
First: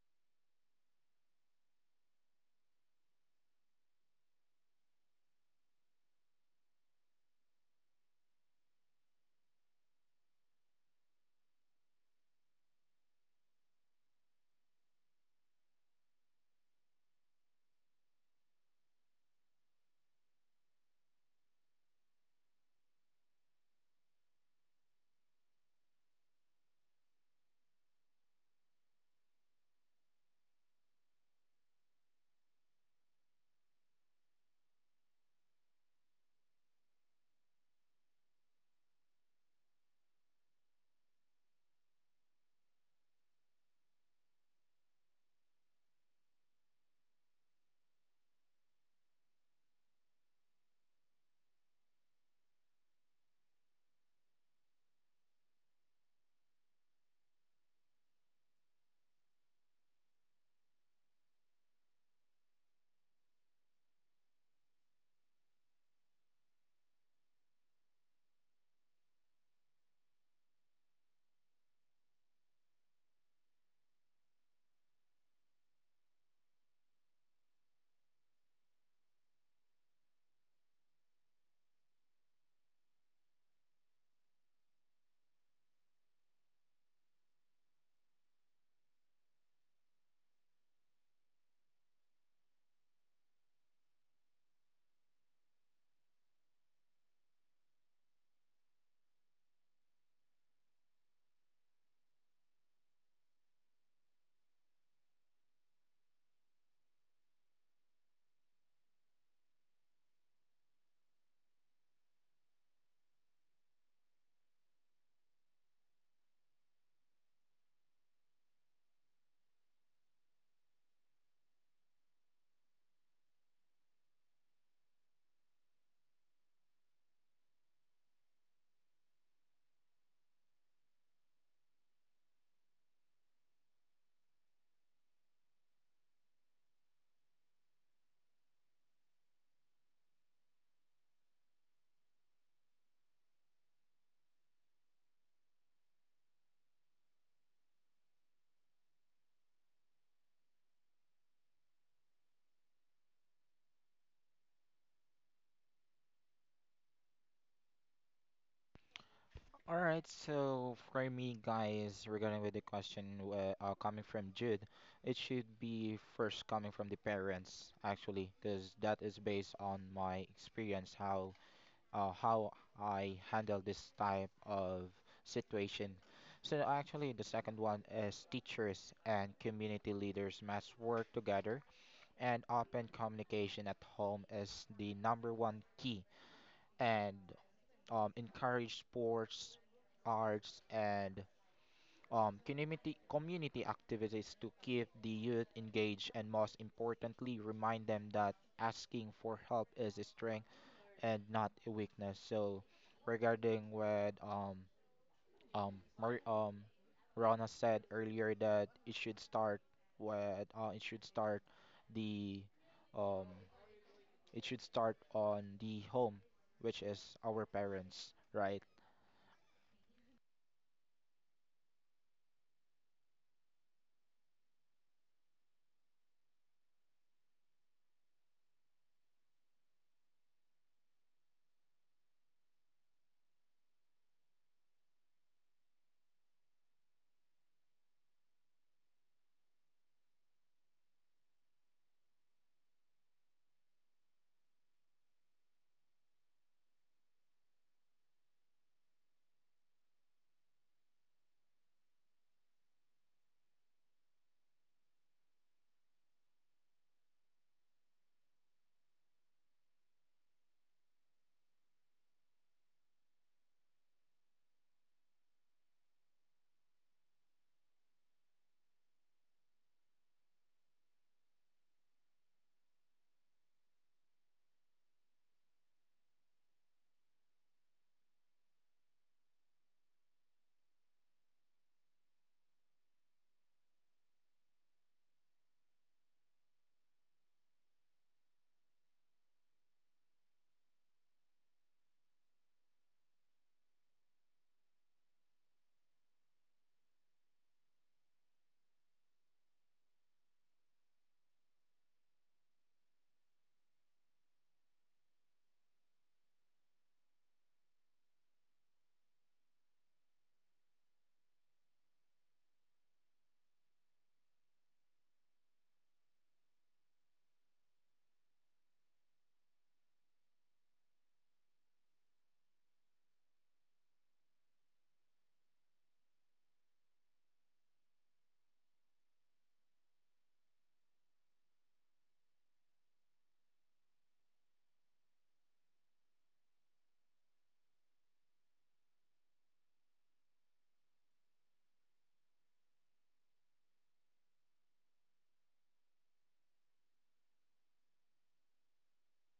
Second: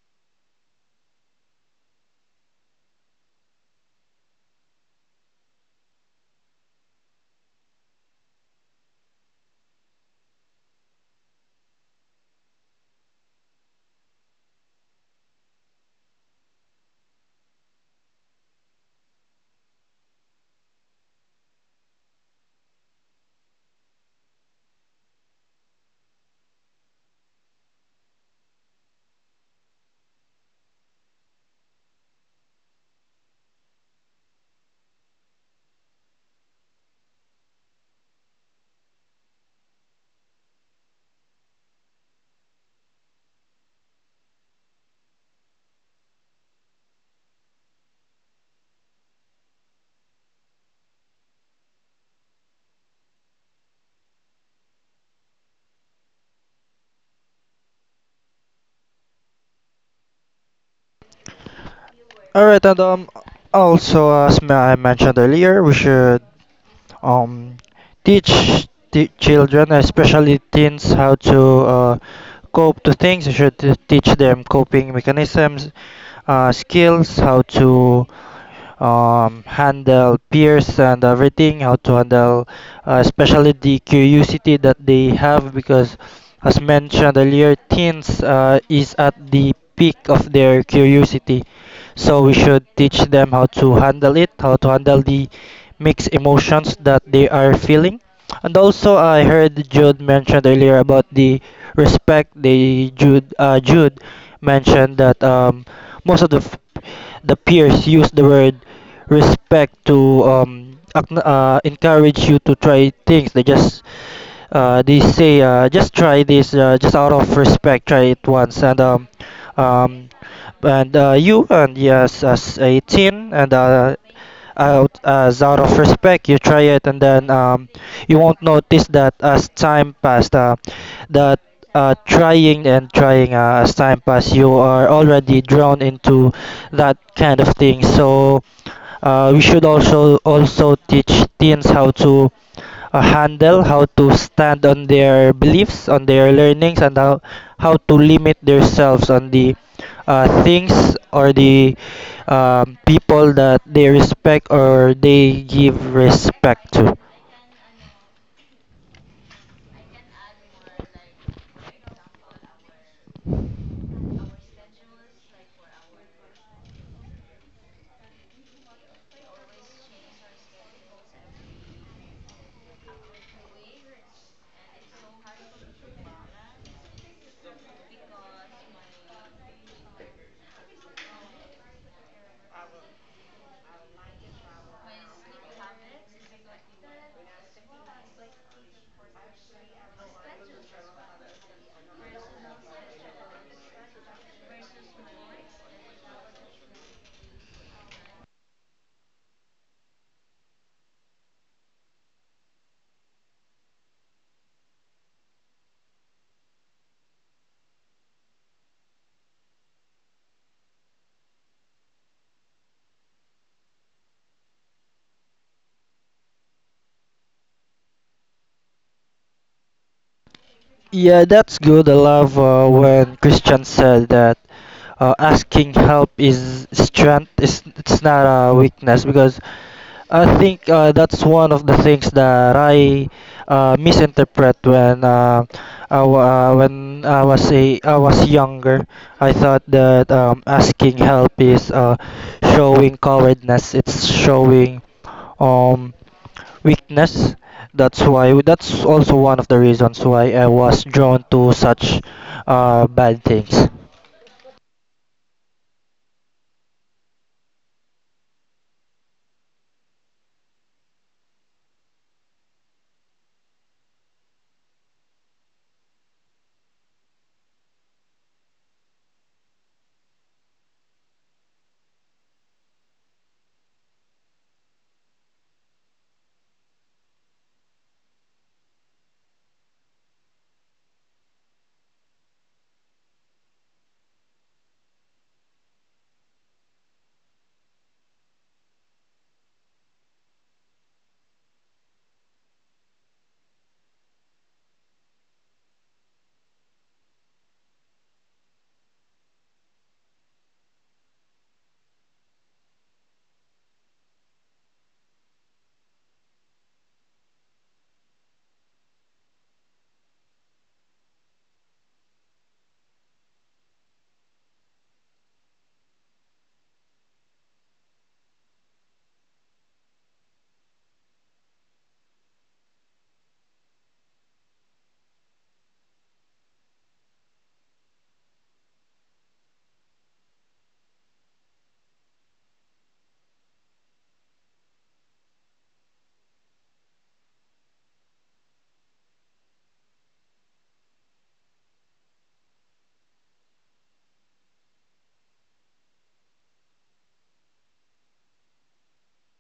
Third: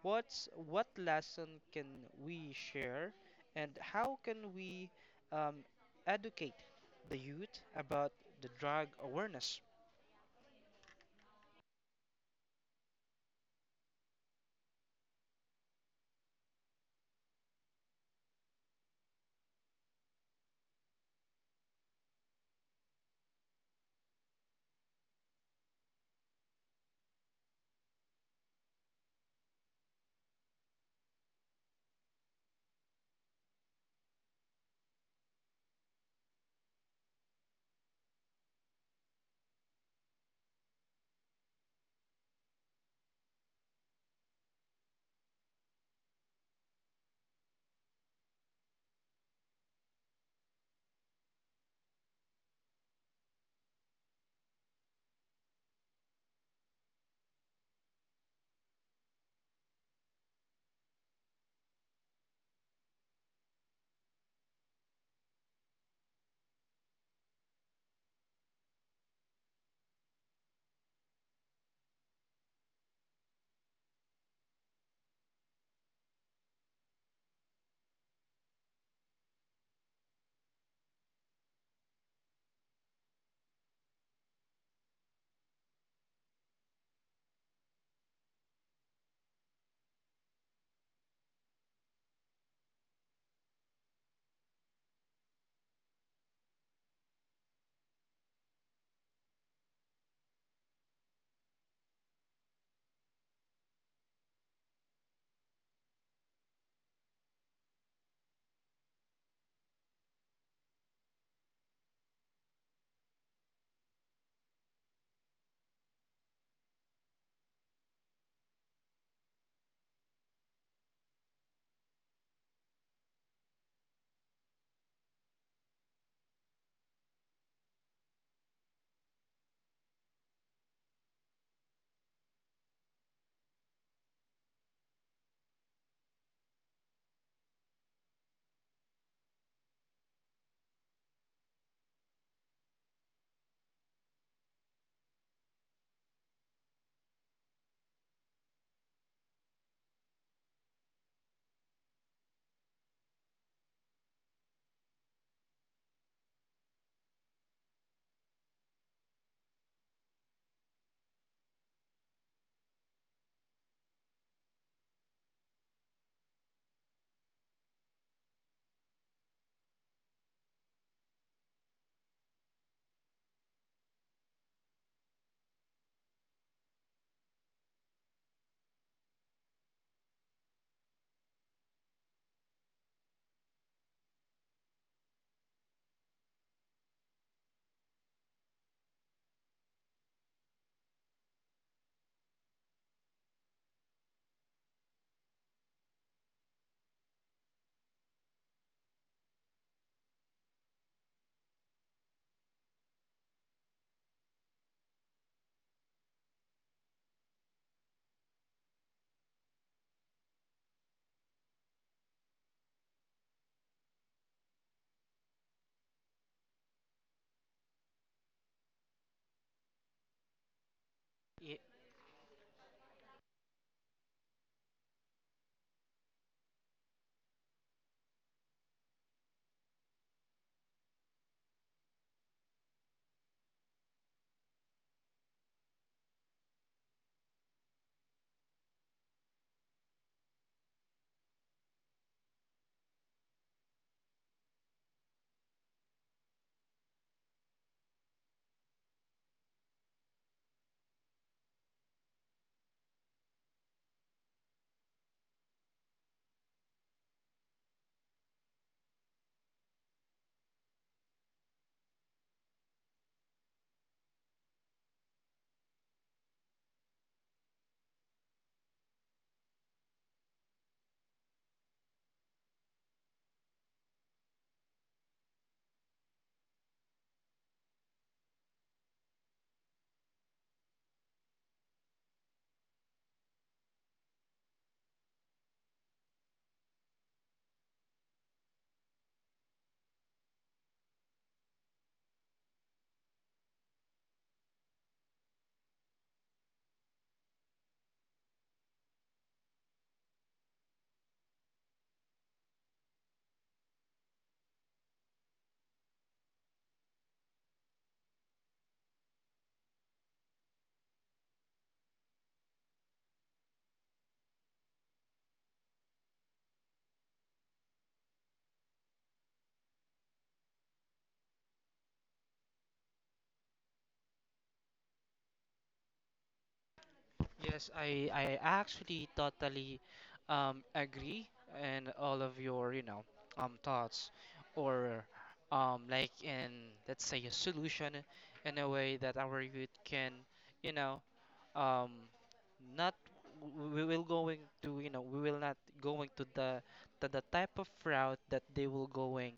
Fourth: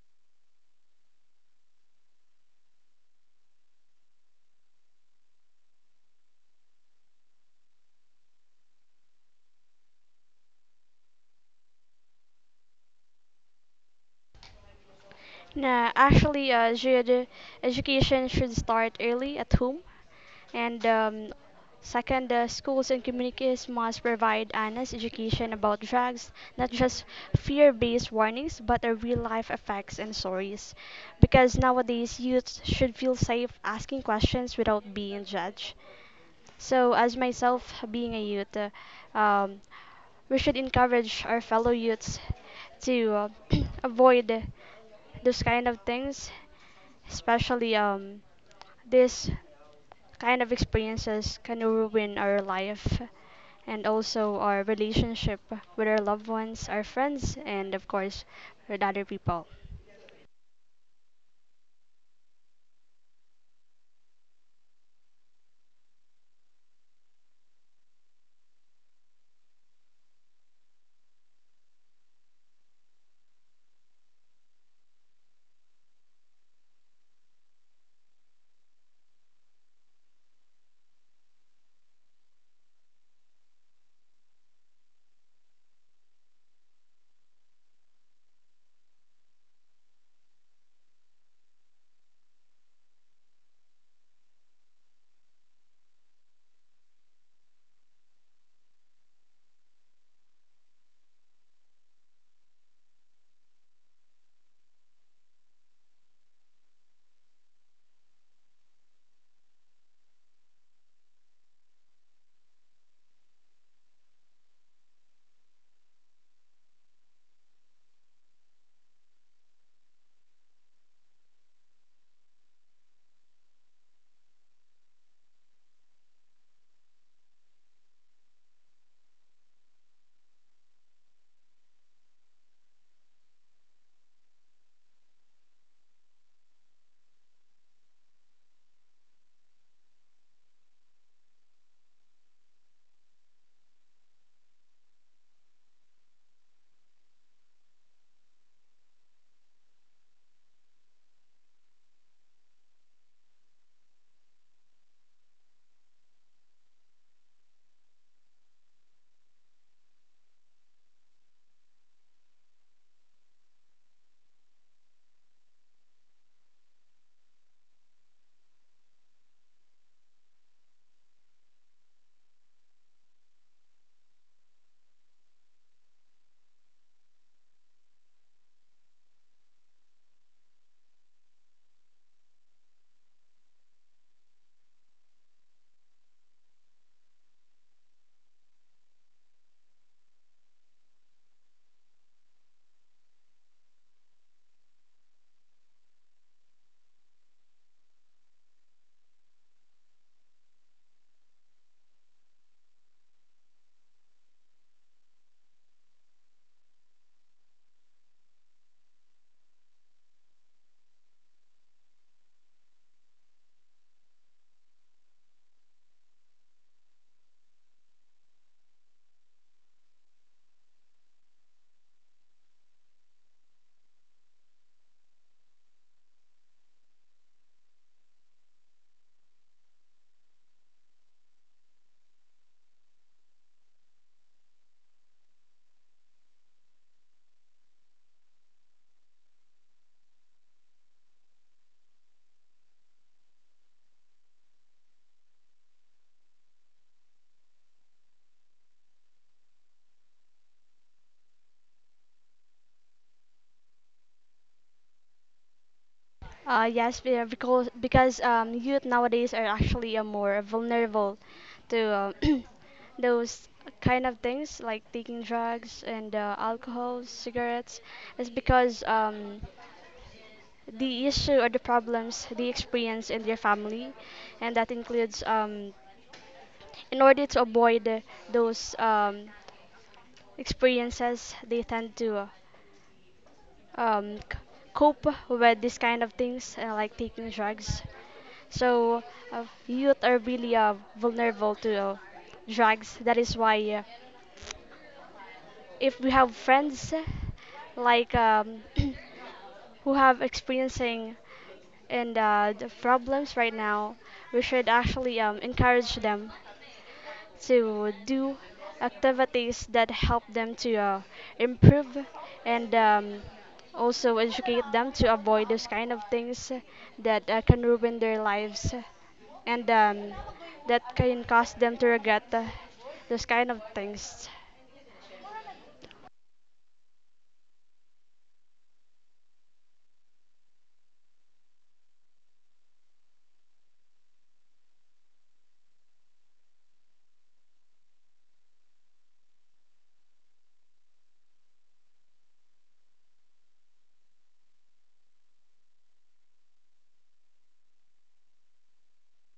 Speaker 1: What's what lesson can we share, and how can we um, educate the youth about the drug awareness?
Speaker 2: Nah, actually, Jid, education should start early at home. And second, the schools and communities must provide honest education about drugs, not just fear based warnings, but the real life effects and stories. Because nowadays, youth should feel safe asking questions without being judged. So, as myself being a youth, um, we should encourage our fellow youths to avoid those kind of things, especially this kind of experiences can ruin our life, and also our relationship with our loved ones, our friends, and of course with other people.
Speaker 3: Alright, and also as I mentioned earlier, we should um, teach the children, especially teens, how to uh, cope to things. You should teach them coping mechanisms, skills, how to handle peers and everything, how to handle especially the curiosity that they have because as mentioned earlier, teens is at the peak of their curiosity. So we should teach them how to handle it, how to handle the mixed emotions that they are feeling. And also, I heard Jude mentioned earlier about the respect. They Jude Jude mentioned that most of the the peers use the word respect to encourage you to try things. They just they say just try this, just out of respect, try it once, and um, you and yes, as 18, and out of respect, you try it, and then you won't notice that as time passed, that trying and trying as time passed, you are already drawn into that kind of thing. So we should also teach teens how to a handle, how to stand on their beliefs, on their learnings, and how to limit themselves on the things or the people that they respect or they give respect to.
Speaker 4: All right, so for me, guys, regarding with the question coming from Jude, it should be first coming from the parents, actually, because that is based on my experience how I handle this type of situation. So actually, the second one is teachers and community leaders must work together, and open communication at home is the number one key. And encourage sports, arts, and community activities to keep the youth engaged, and most importantly, remind them that asking for help is a strength and not a weakness. So regarding what Mar Rana said earlier that it should start with the um it should start on the home, which is our parents, right?
Speaker 3: Yeah, that's
Speaker 1: Ye-
Speaker 3: good. I love when Christian said that asking help is strength. It's not a weakness because I think that's one of the things that I misinterpret when when I was a I was younger. I thought that asking help is showing cowardness. It's showing um weakness. That's why that's also one of the reasons why I was drawn to such bad things.
Speaker 2: Yes, be- because youth nowadays are actually more vulnerable to those kind of things like taking drugs and alcohol, cigarettes. It's because the issue or the problems they experience in their family, and that includes in order to avoid those experiences, they tend to um, c- cope with this kind of things like taking drugs. So youth are really vulnerable to drugs. That is why if we have friends like um, who have experiencing and the problems right now, we should actually encourage them to do activities that help them to improve and also, educate them to avoid those kind of things that can ruin their lives and that can cause them to regret those kind of things.
Speaker 1: Yes, I actually totally agree and all of your thoughts or like in let's say a solution in a way that our youth can you know um not we will going to we will not going to the type of route that they will going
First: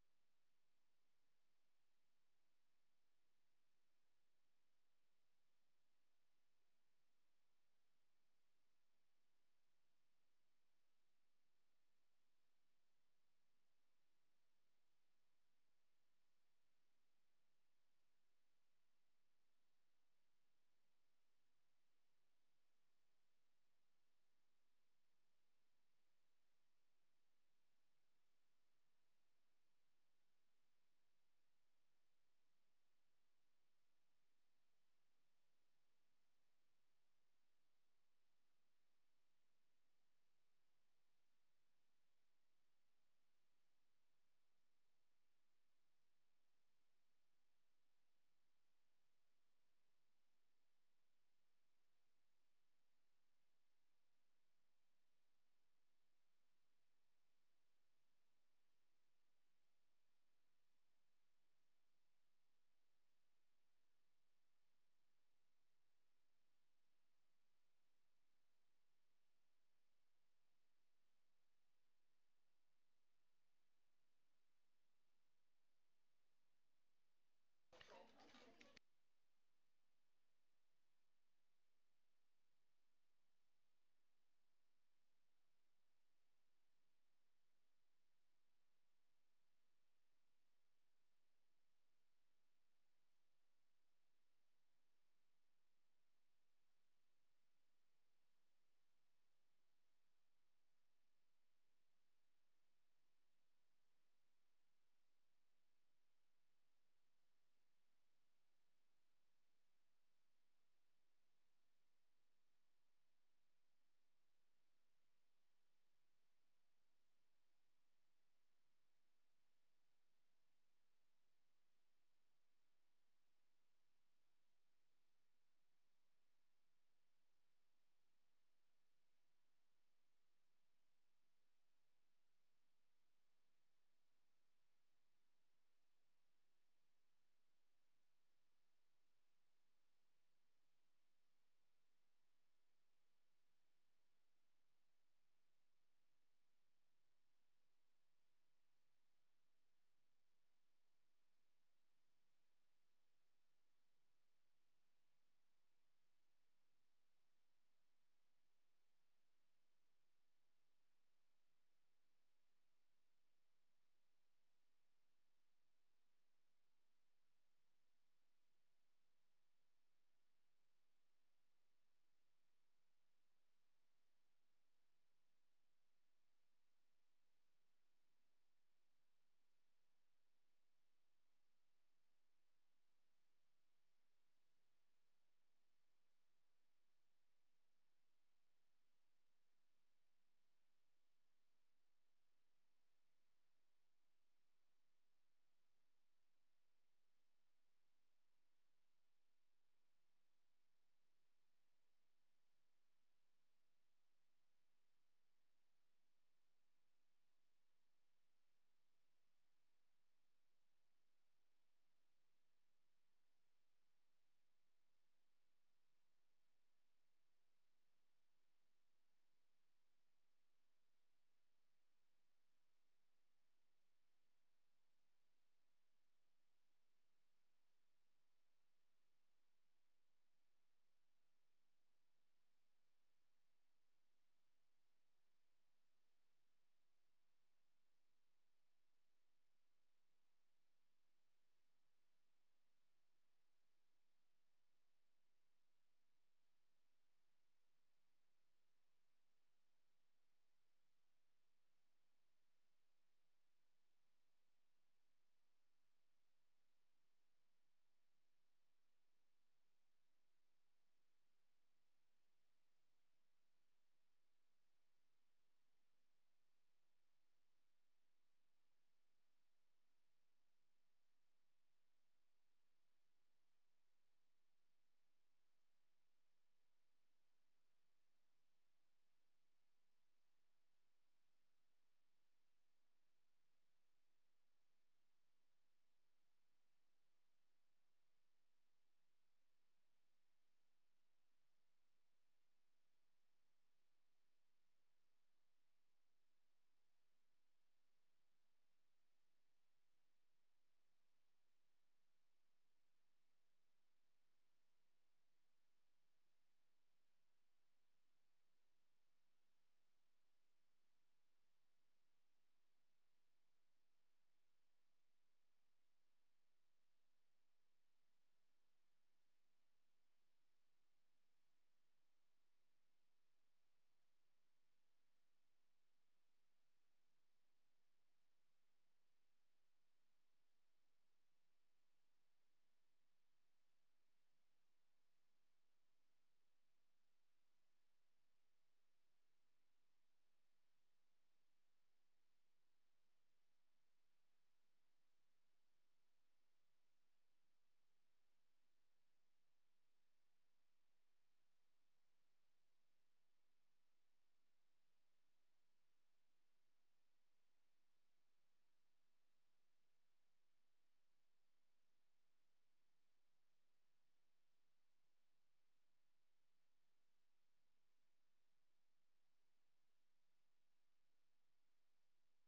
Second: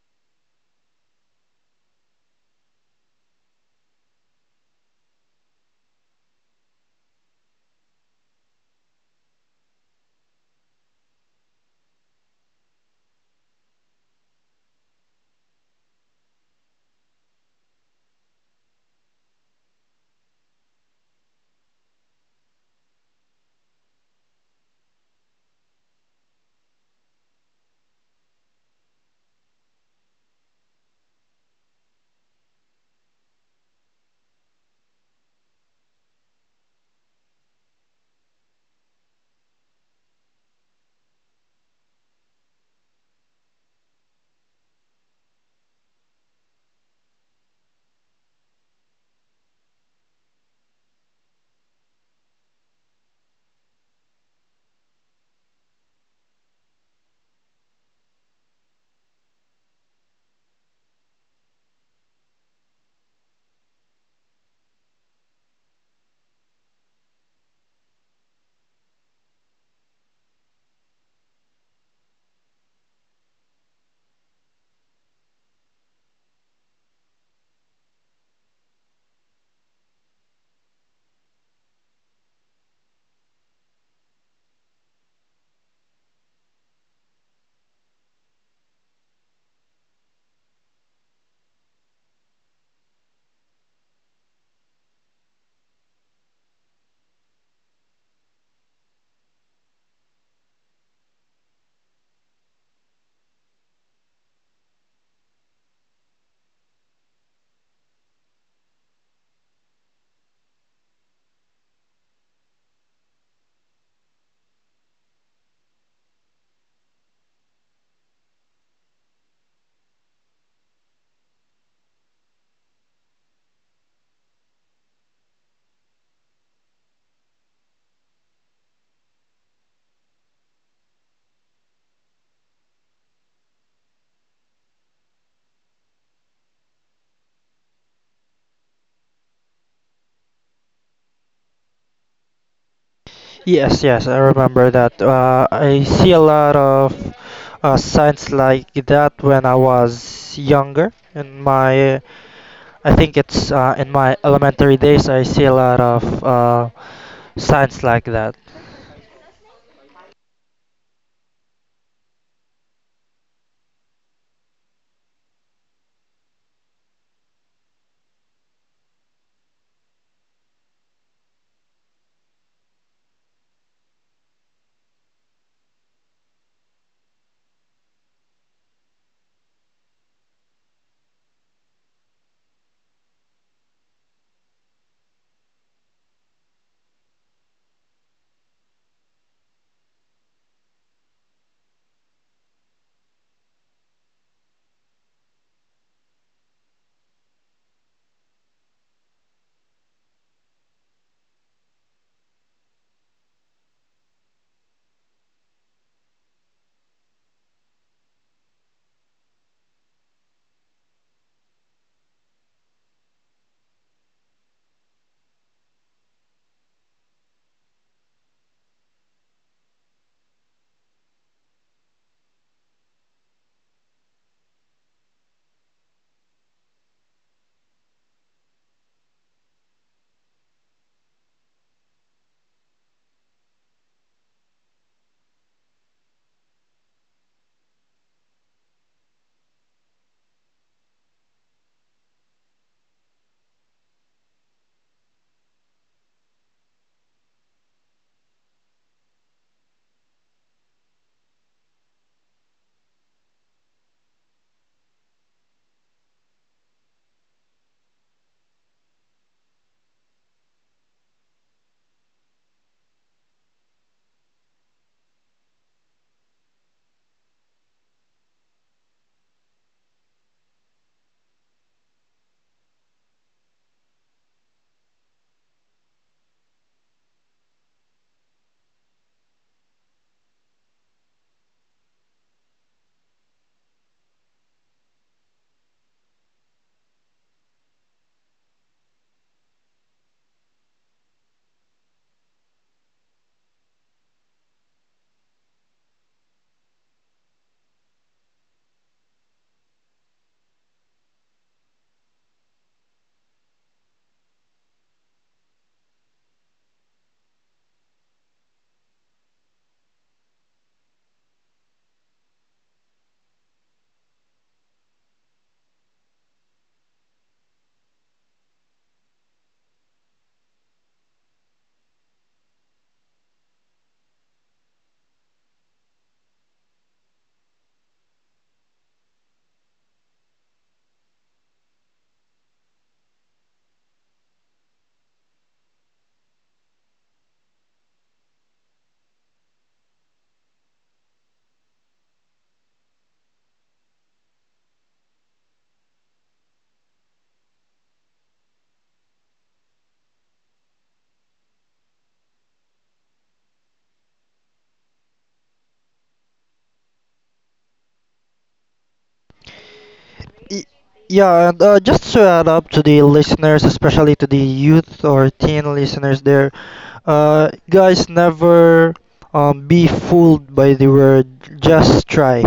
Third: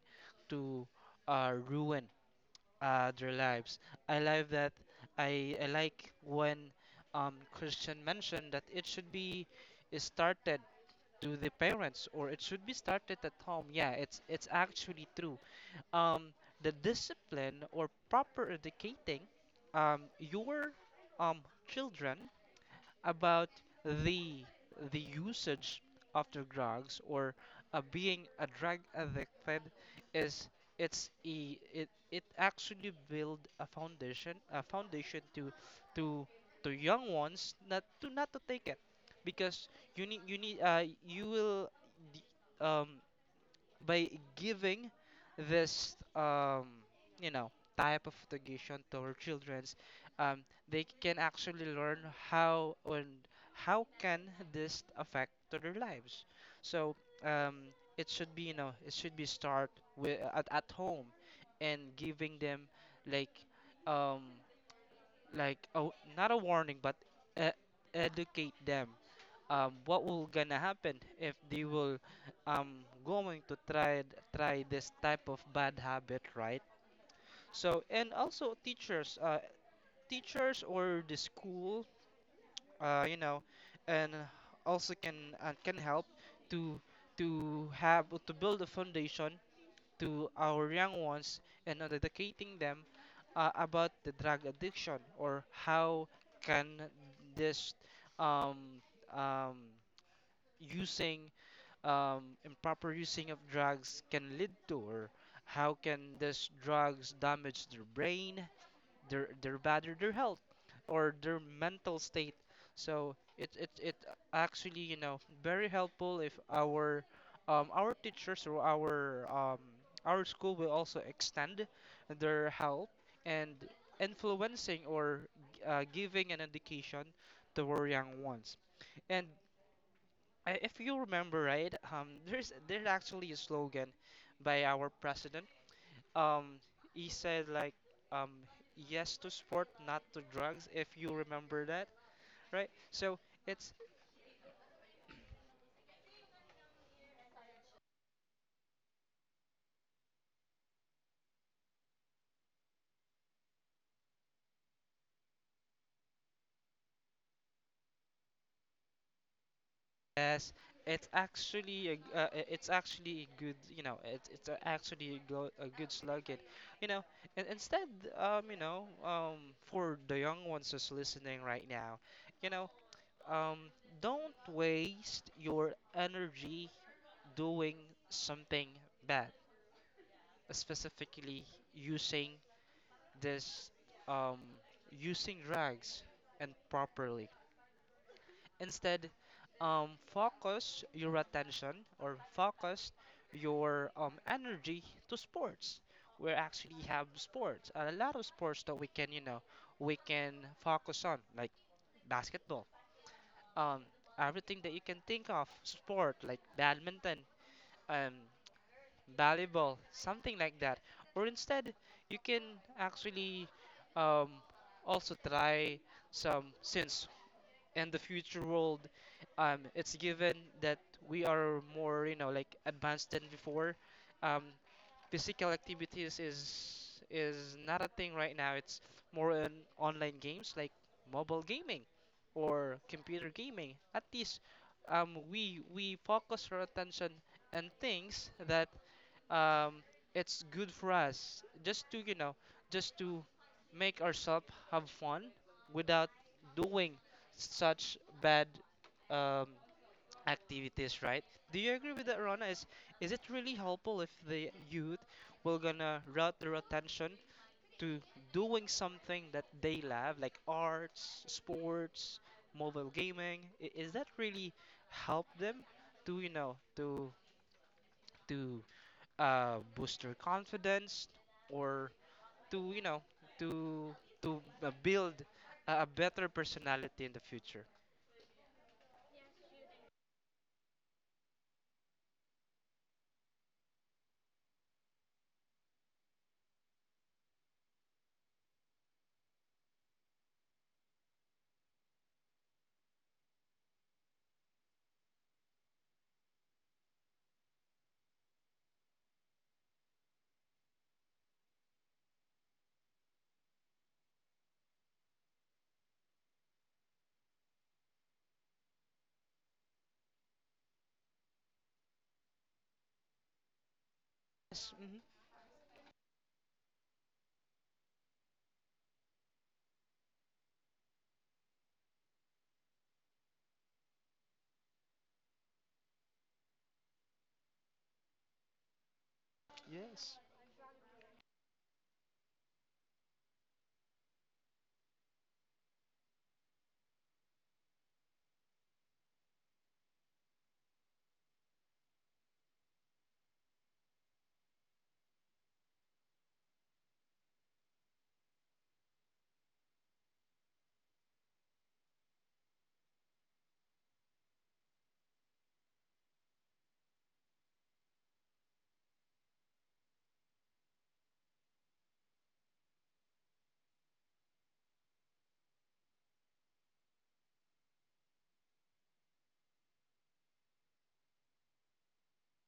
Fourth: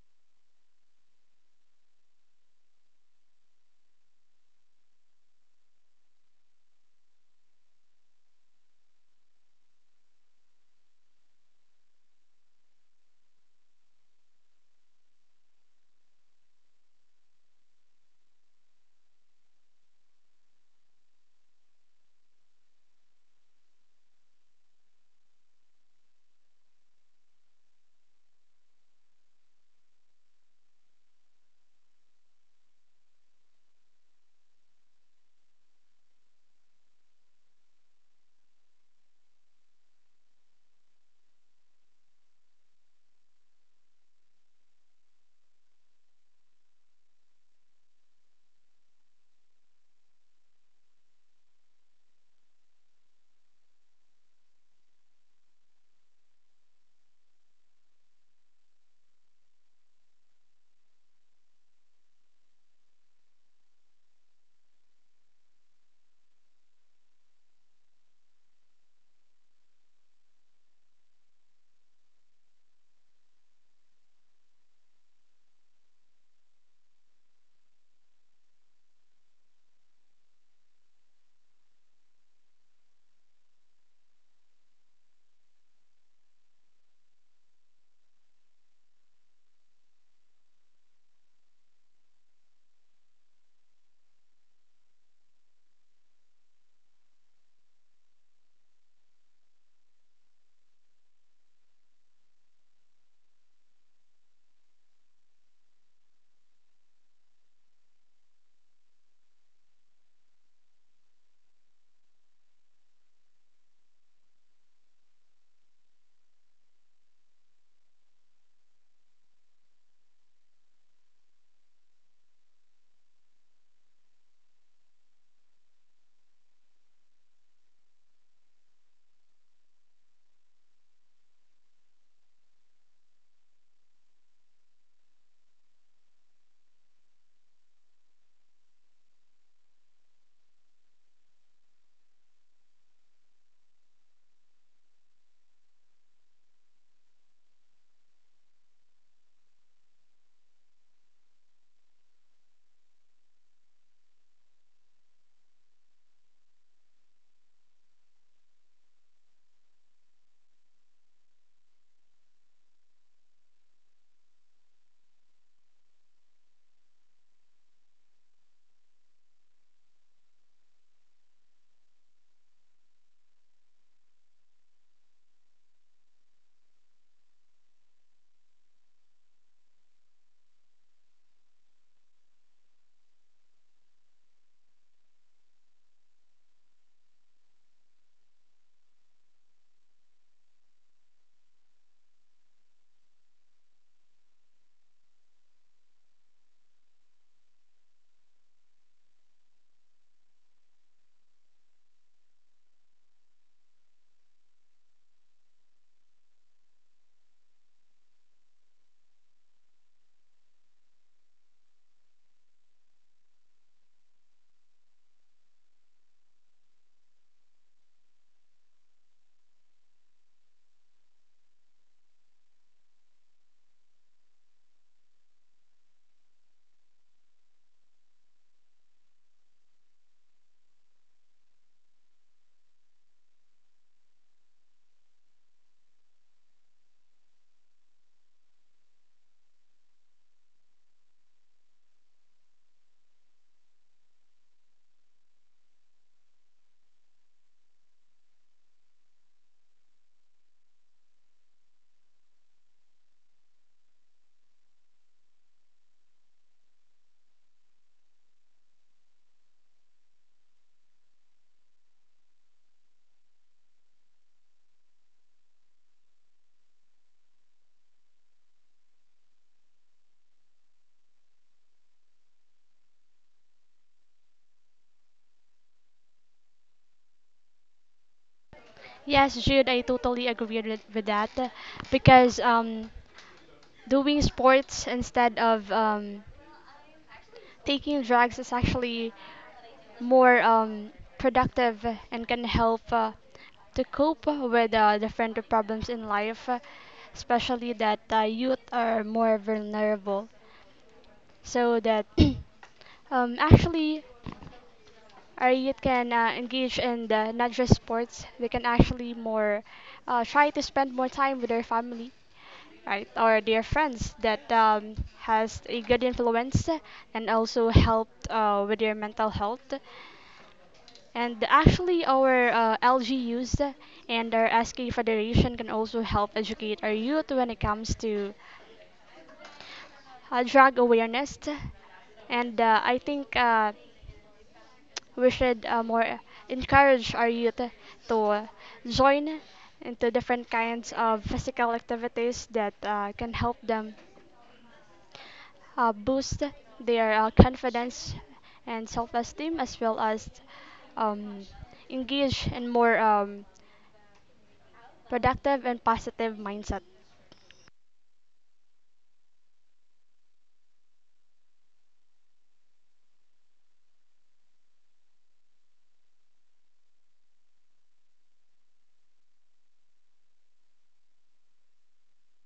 Speaker 1: to ruin their lives. I like that. I like when Christian mentioned that it should be started to the parents or it should be started at home. Yeah, it's actually true. um the discipline or proper educating your um children about the the usage after drugs or being a drug addicted is, it actually build a foundation to to young ones not to take it. Because you need you need you will d- um by giving this you know type of education to our childrens, um, they can actually learn how and how can this affect to their lives. So um, it should be it should be start with at home and giving them like um, like oh, not a warning but e- educate them what will gonna happen if they will going to try try this type of bad habit, right? So and also teachers, teachers or the school, uh, you know and also can help to to have to build a foundation to our young ones and on educating them about the drug addiction or how can this um, um, using improper using of drugs can lead to or how can this drugs damage their brain, their bad or their health or their mental state. So it actually very helpful if our our teachers or our school will also extend their help and influencing or giving an education to our young ones. And if you remember right, there's actually a slogan by our president. um he said like, um yes to sport, not to drugs, if you remember that, right? So it's
Speaker 3: Yes, yes, I remember that. I see a lot of signs like that when I was younger. In my, I think it's in my elementary days, I see a lot of signs like that.
Speaker 1: yes, it's actually a, g- I- it's actually a good, it's actually a good slogan, you know and instead, for the young ones who's listening right now, you know um don't waste your energy doing something bad, specifically using this um, using drugs and properly. Instead, focus your attention or focus your energy to sports. We actually have sports, a lot of sports that we can, you know, we can focus on, like basketball, um, everything that you can think of, sport like badminton. Um, Volleyball, something like that. Or instead, you can actually um, also try some, since in the future world, it's given that we are more, you know, like advanced than before. Um, Physical activities is not a thing right now. It's more in online games like mobile gaming or computer gaming. At least we focus our attention on things that um, it's good for us, just to you know just to make ourselves have fun without doing such bad um, activities, right? Do you agree with that, Rona? Is it really helpful if the youth will gonna route their attention to doing something that they love, like arts, sports, mobile gaming? Is that really help them to you know to boost their confidence or to you know to to build a better personality in the future?
Speaker 2: Yes, Jude, I totally agree with that because doing sports instead of taking drugs is actually more productive and can help to cope with different problems in life, especially that youth are more vulnerable. So that actually our youth can engage in not just sports, they can actually more try to spend more time with their family, right? Our dear friends that
Speaker 1: Yes. Mhm.
Speaker 2: has a good influence and also helped with their mental health. And actually, our LGUs and our SK Federation can also help educate our youth when it comes to
Speaker 1: Yes.
Speaker 2: drug awareness. And I think we should more encourage our youth to join into different kinds of physical activities that can help them boost their confidence and self-esteem as well as um, engage in more productive and positive mindset.
Speaker 3: Y- Yeah, and just to add up to the listeners, especially to the youth or teen listeners there, guys, never be fooled by the word just try.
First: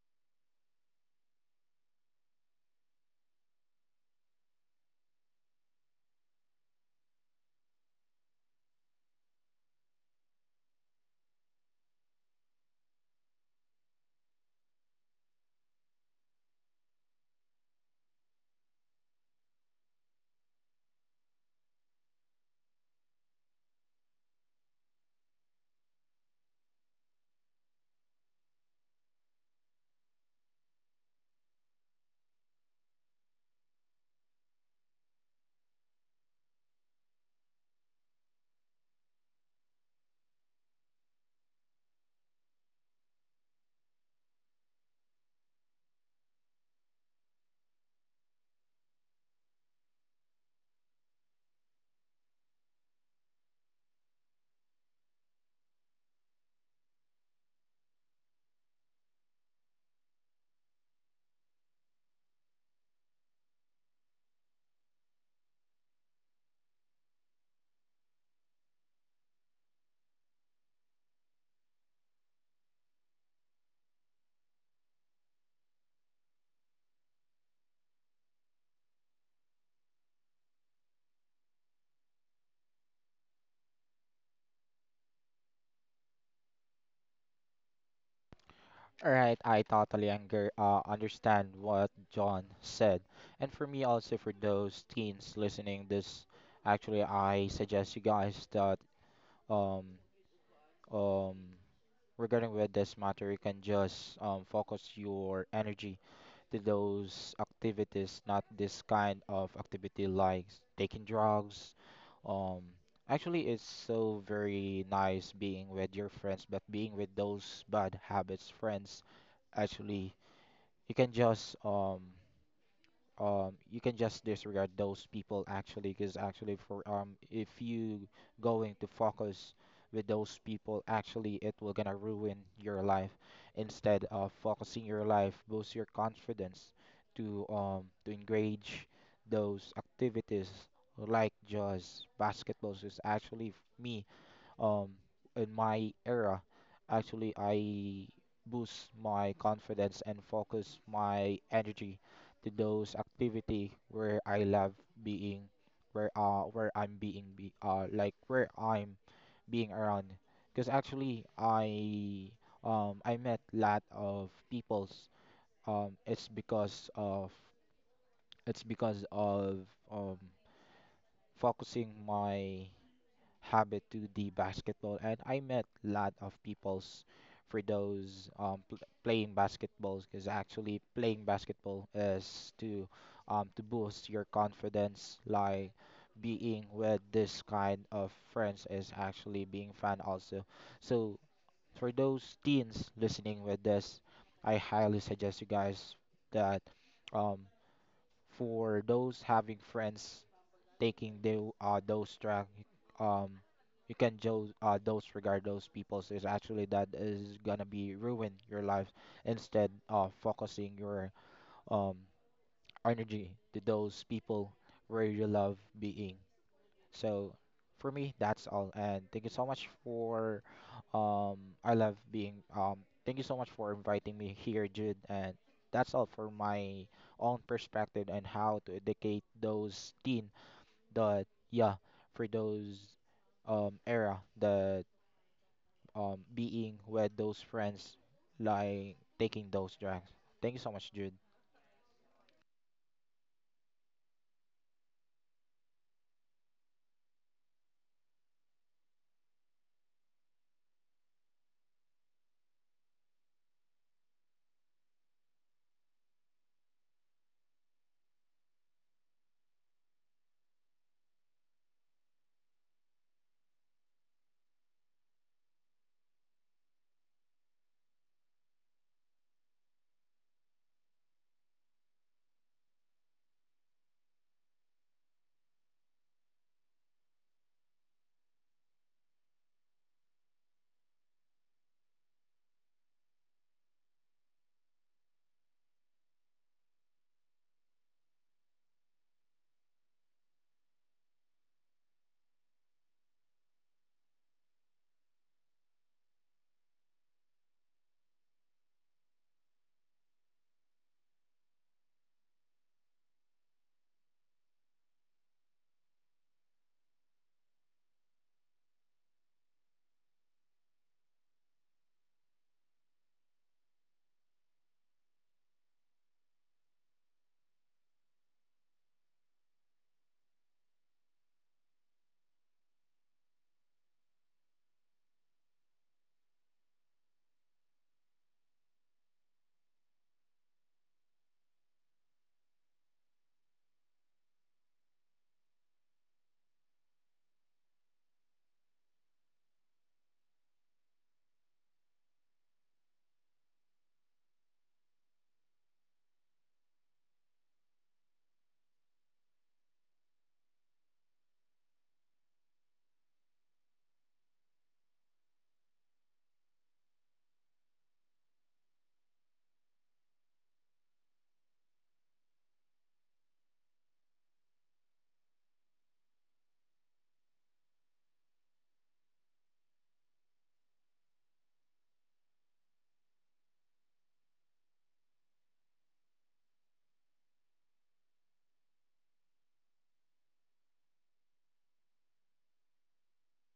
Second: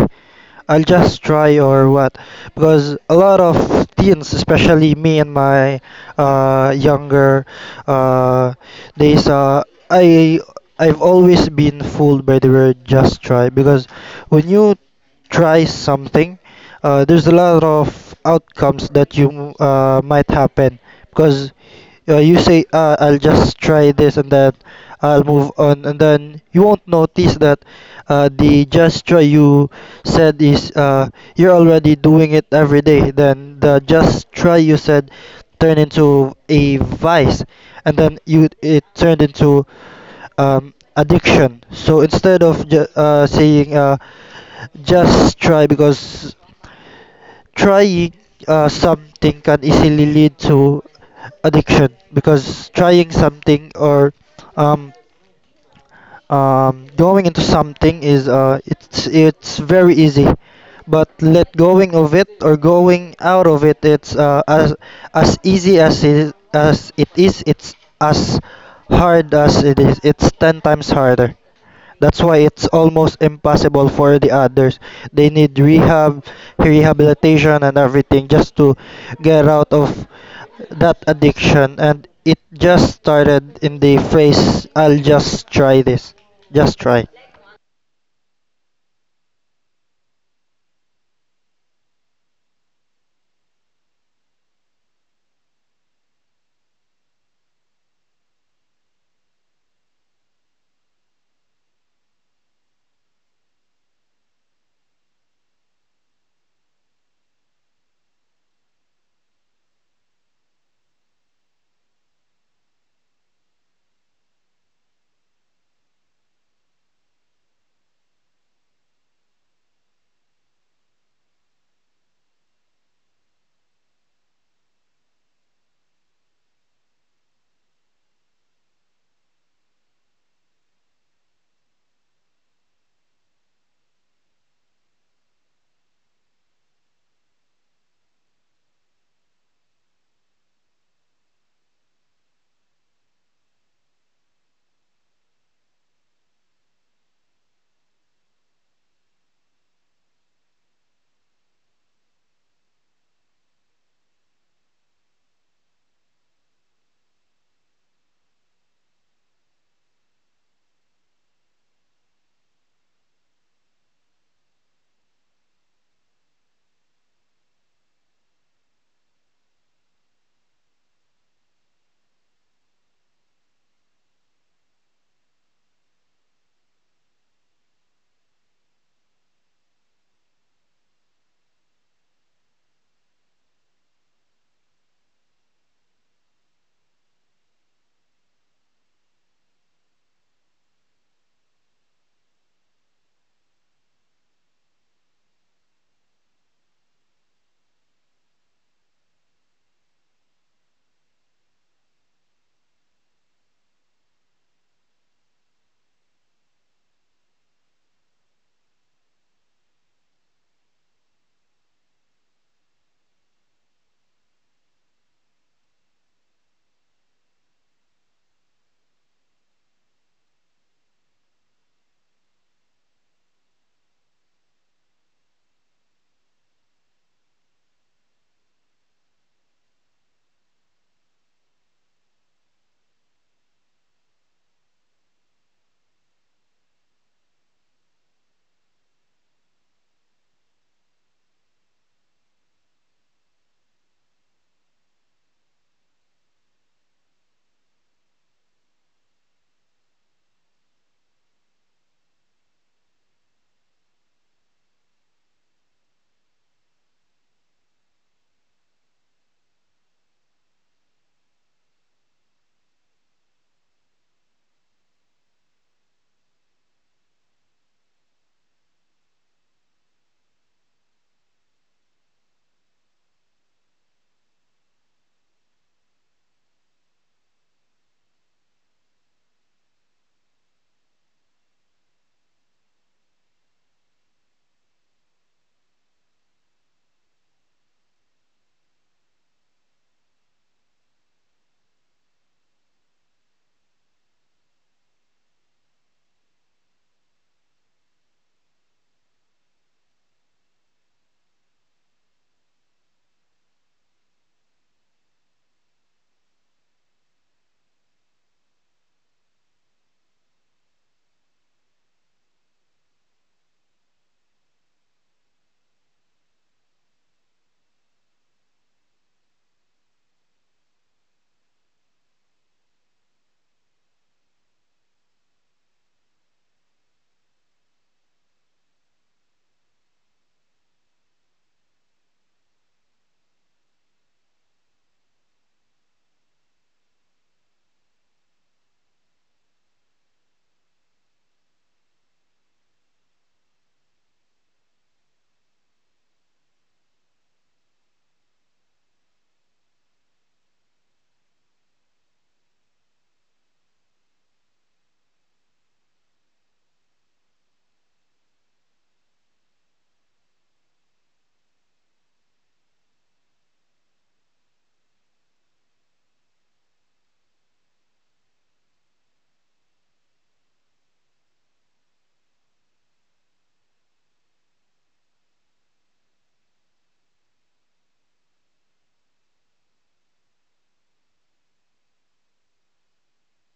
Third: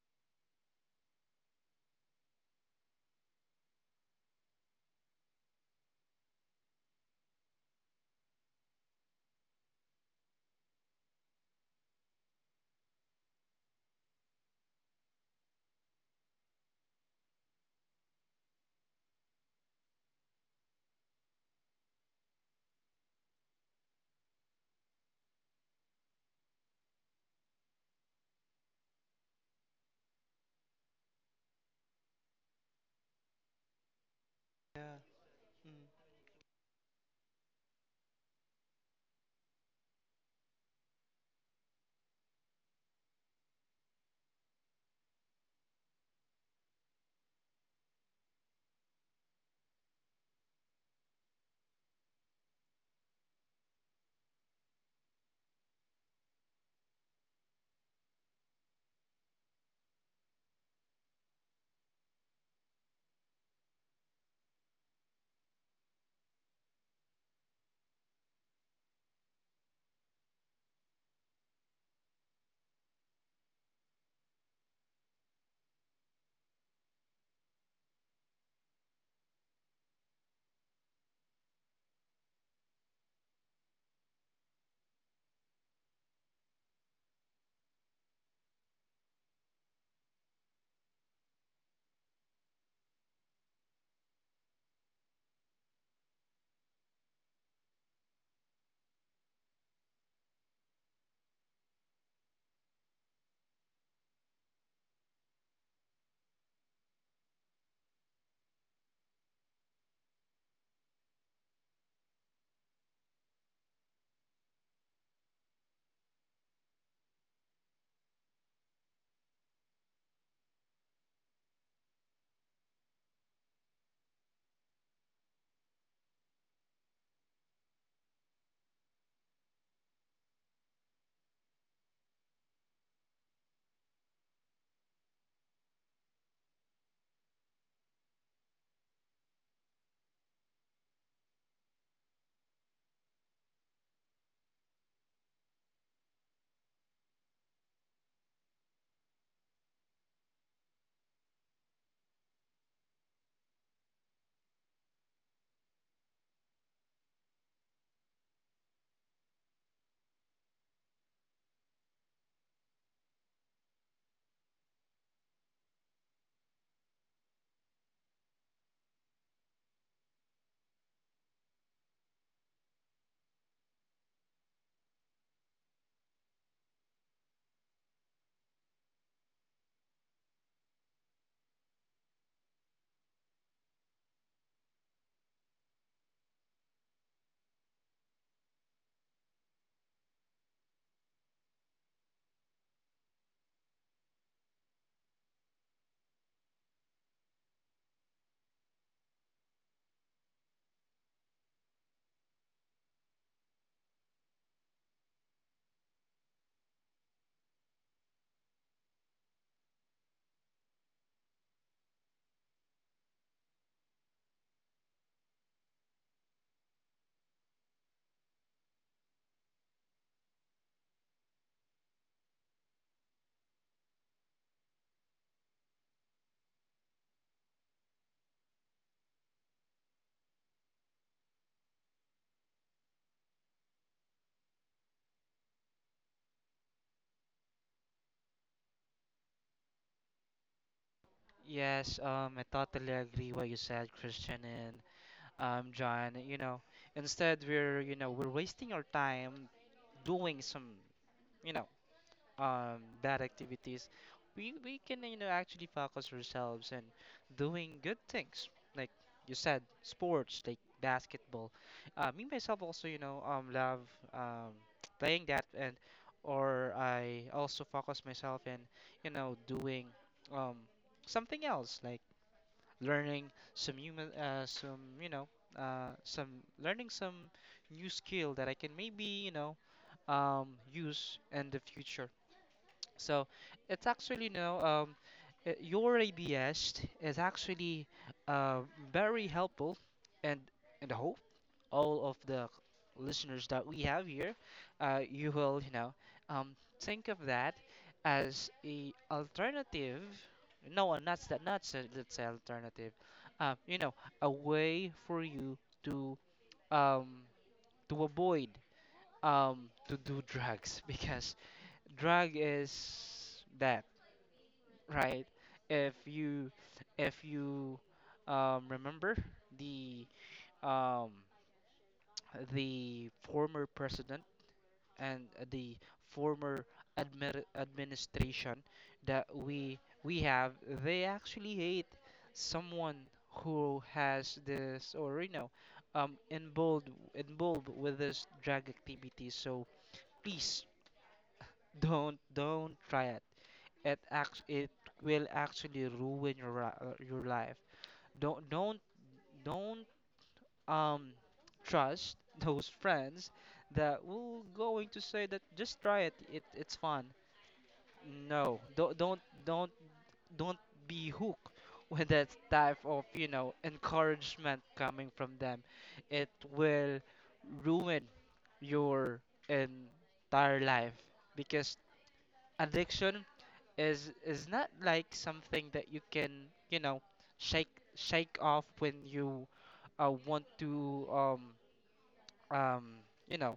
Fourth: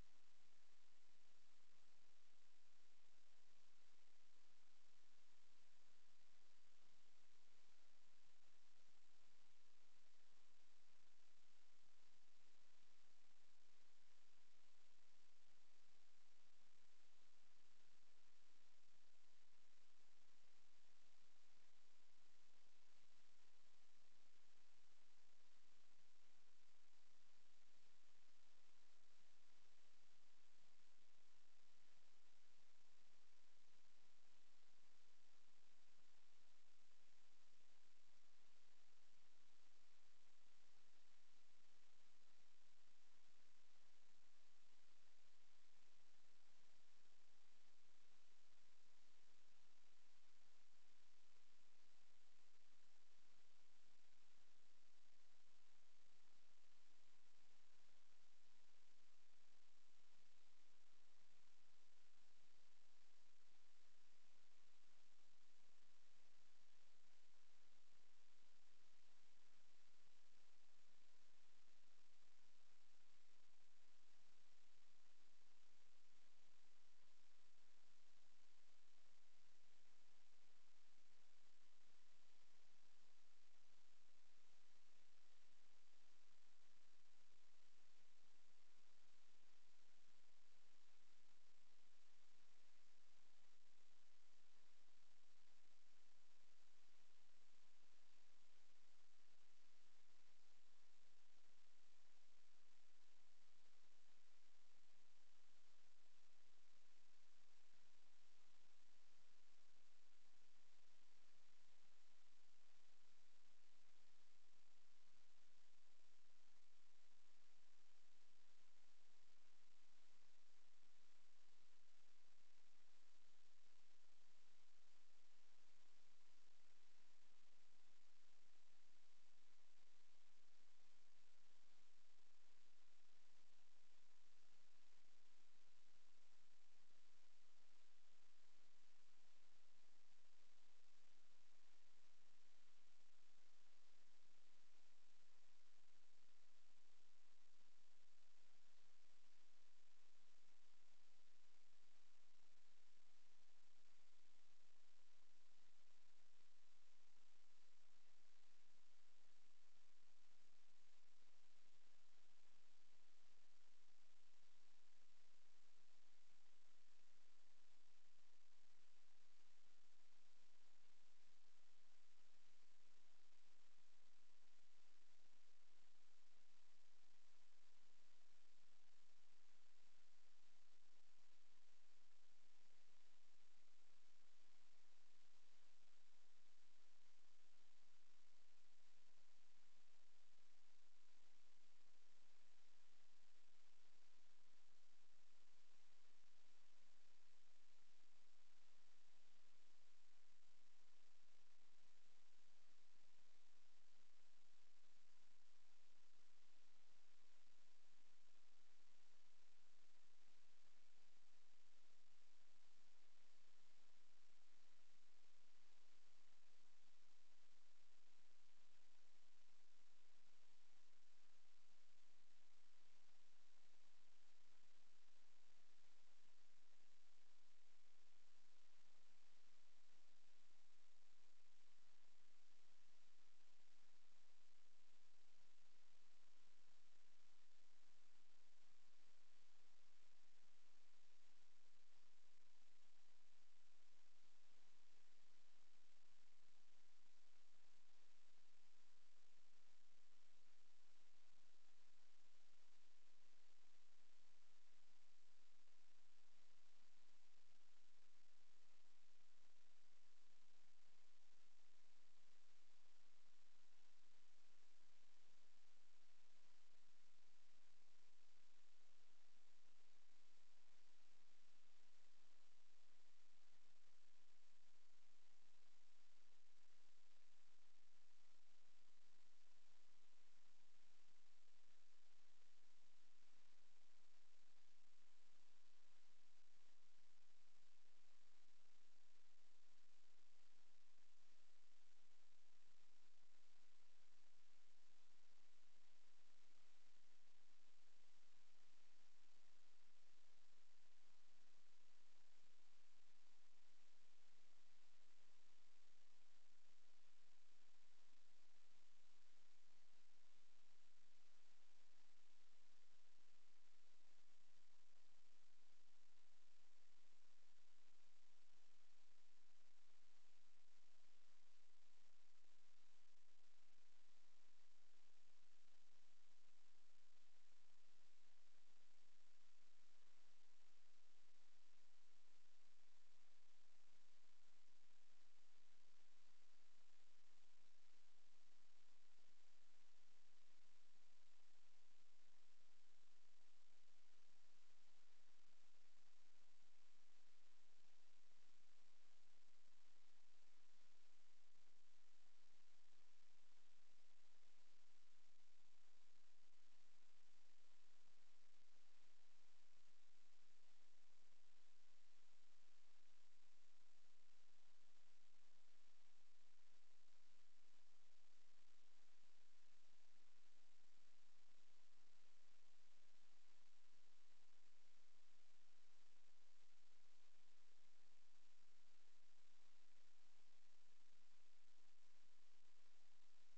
Speaker 3: I'll just try or what because a lot of teens especially me and my younger uh, days, I I've always been fooled by the word just try because when you try something there's a lot of outcomes that you might happen because yeah, you say, I'll just try this and then I'll move on, and then you won't notice that the just try you said is you're already doing it every day. Then the just try you
Speaker 1: Yeah.
Speaker 3: said turned
Speaker 1: Mm.
Speaker 3: into a vice, and then you it turned into addiction. So instead of saying just try, because trying something can easily lead to addiction because trying something or um, going into something is it's very easy, but let going of it or going out of it, it's as easy as as it is, it's as hard as it is, it's 10 times harder. That's why it's almost impossible for the others. They need rehabilitation, and everything just to get out of that addiction. And it just started in the phase. I'll just try this. Just try.
Speaker 4: All right, I totally understand what John said. And for me also for those teens listening this, actually I suggest you guys that um um regarding with this matter, you can just focus your energy to those activities, not this kind of activity like taking drugs. Um, Actually, it's so very nice being with your friends, but being with those bad habits friends, actually, you can just um you can just disregard those people, actually because actually for if you going to focus with those people actually it will gonna ruin your life instead of focusing your life boost your confidence to engage those activities like just basketballs is me um in my era actually I boost my confidence and focus my energy to those activity where I love being, where I'm being be like where I'm being around, because actually I I met lot of peoples, it's because of it's because of um focusing my habit to the basketball, and I met a lot of peoples for playing basketballs because actually playing basketball is to boost your confidence. Like being with this kind of friends is actually being fun also. So for those teens listening with this, I highly suggest you guys that. Um, for those having friends taking the, those track, um, you can just those regard those people. So it's actually that is gonna be ruin your life instead of focusing your um energy to those people where you love being. So for me, that's all. And thank you so much for um I love being thank you so much for inviting me here, Jude. And that's all for my own perspective and how to educate those teen that yeah, for those era that being with those friends like taking those drugs. Thank you so much, Jude.
Speaker 1: Yes, I totally agree what you said, Christian, and John. You know, instead we're you know we're wasting our time doing some you know bad activities, we can you know actually focus ourselves in doing good things like you said, sports like basketball. Me myself also you know love um playing that. And or I also focus myself in you know doing um something else like learning some human, some you know some learning some new skill that I can maybe you know use in the future. So it's actually no your ABS is actually uh, very helpful. and and I hope all of the listeners that we have here, you will you know think of that as a alternative. No uh, not that not s- that's alternative, you know, a way for you um, to avoid to do drugs because drug is that. Right. If you if you remember the um, the former president and the former administration that we have, they actually hate someone who has this or you know involved with this drug activity. So please, don't try it. It act it will actually ruin your your life. Don't don't don't um trust those friends that will going to say that just try it. It it's fun. No, don't don't be hooked with that type of you know encouragement coming from them. It will ruin your entire life, because addiction is not like something that you can you know shake off when you want to um you know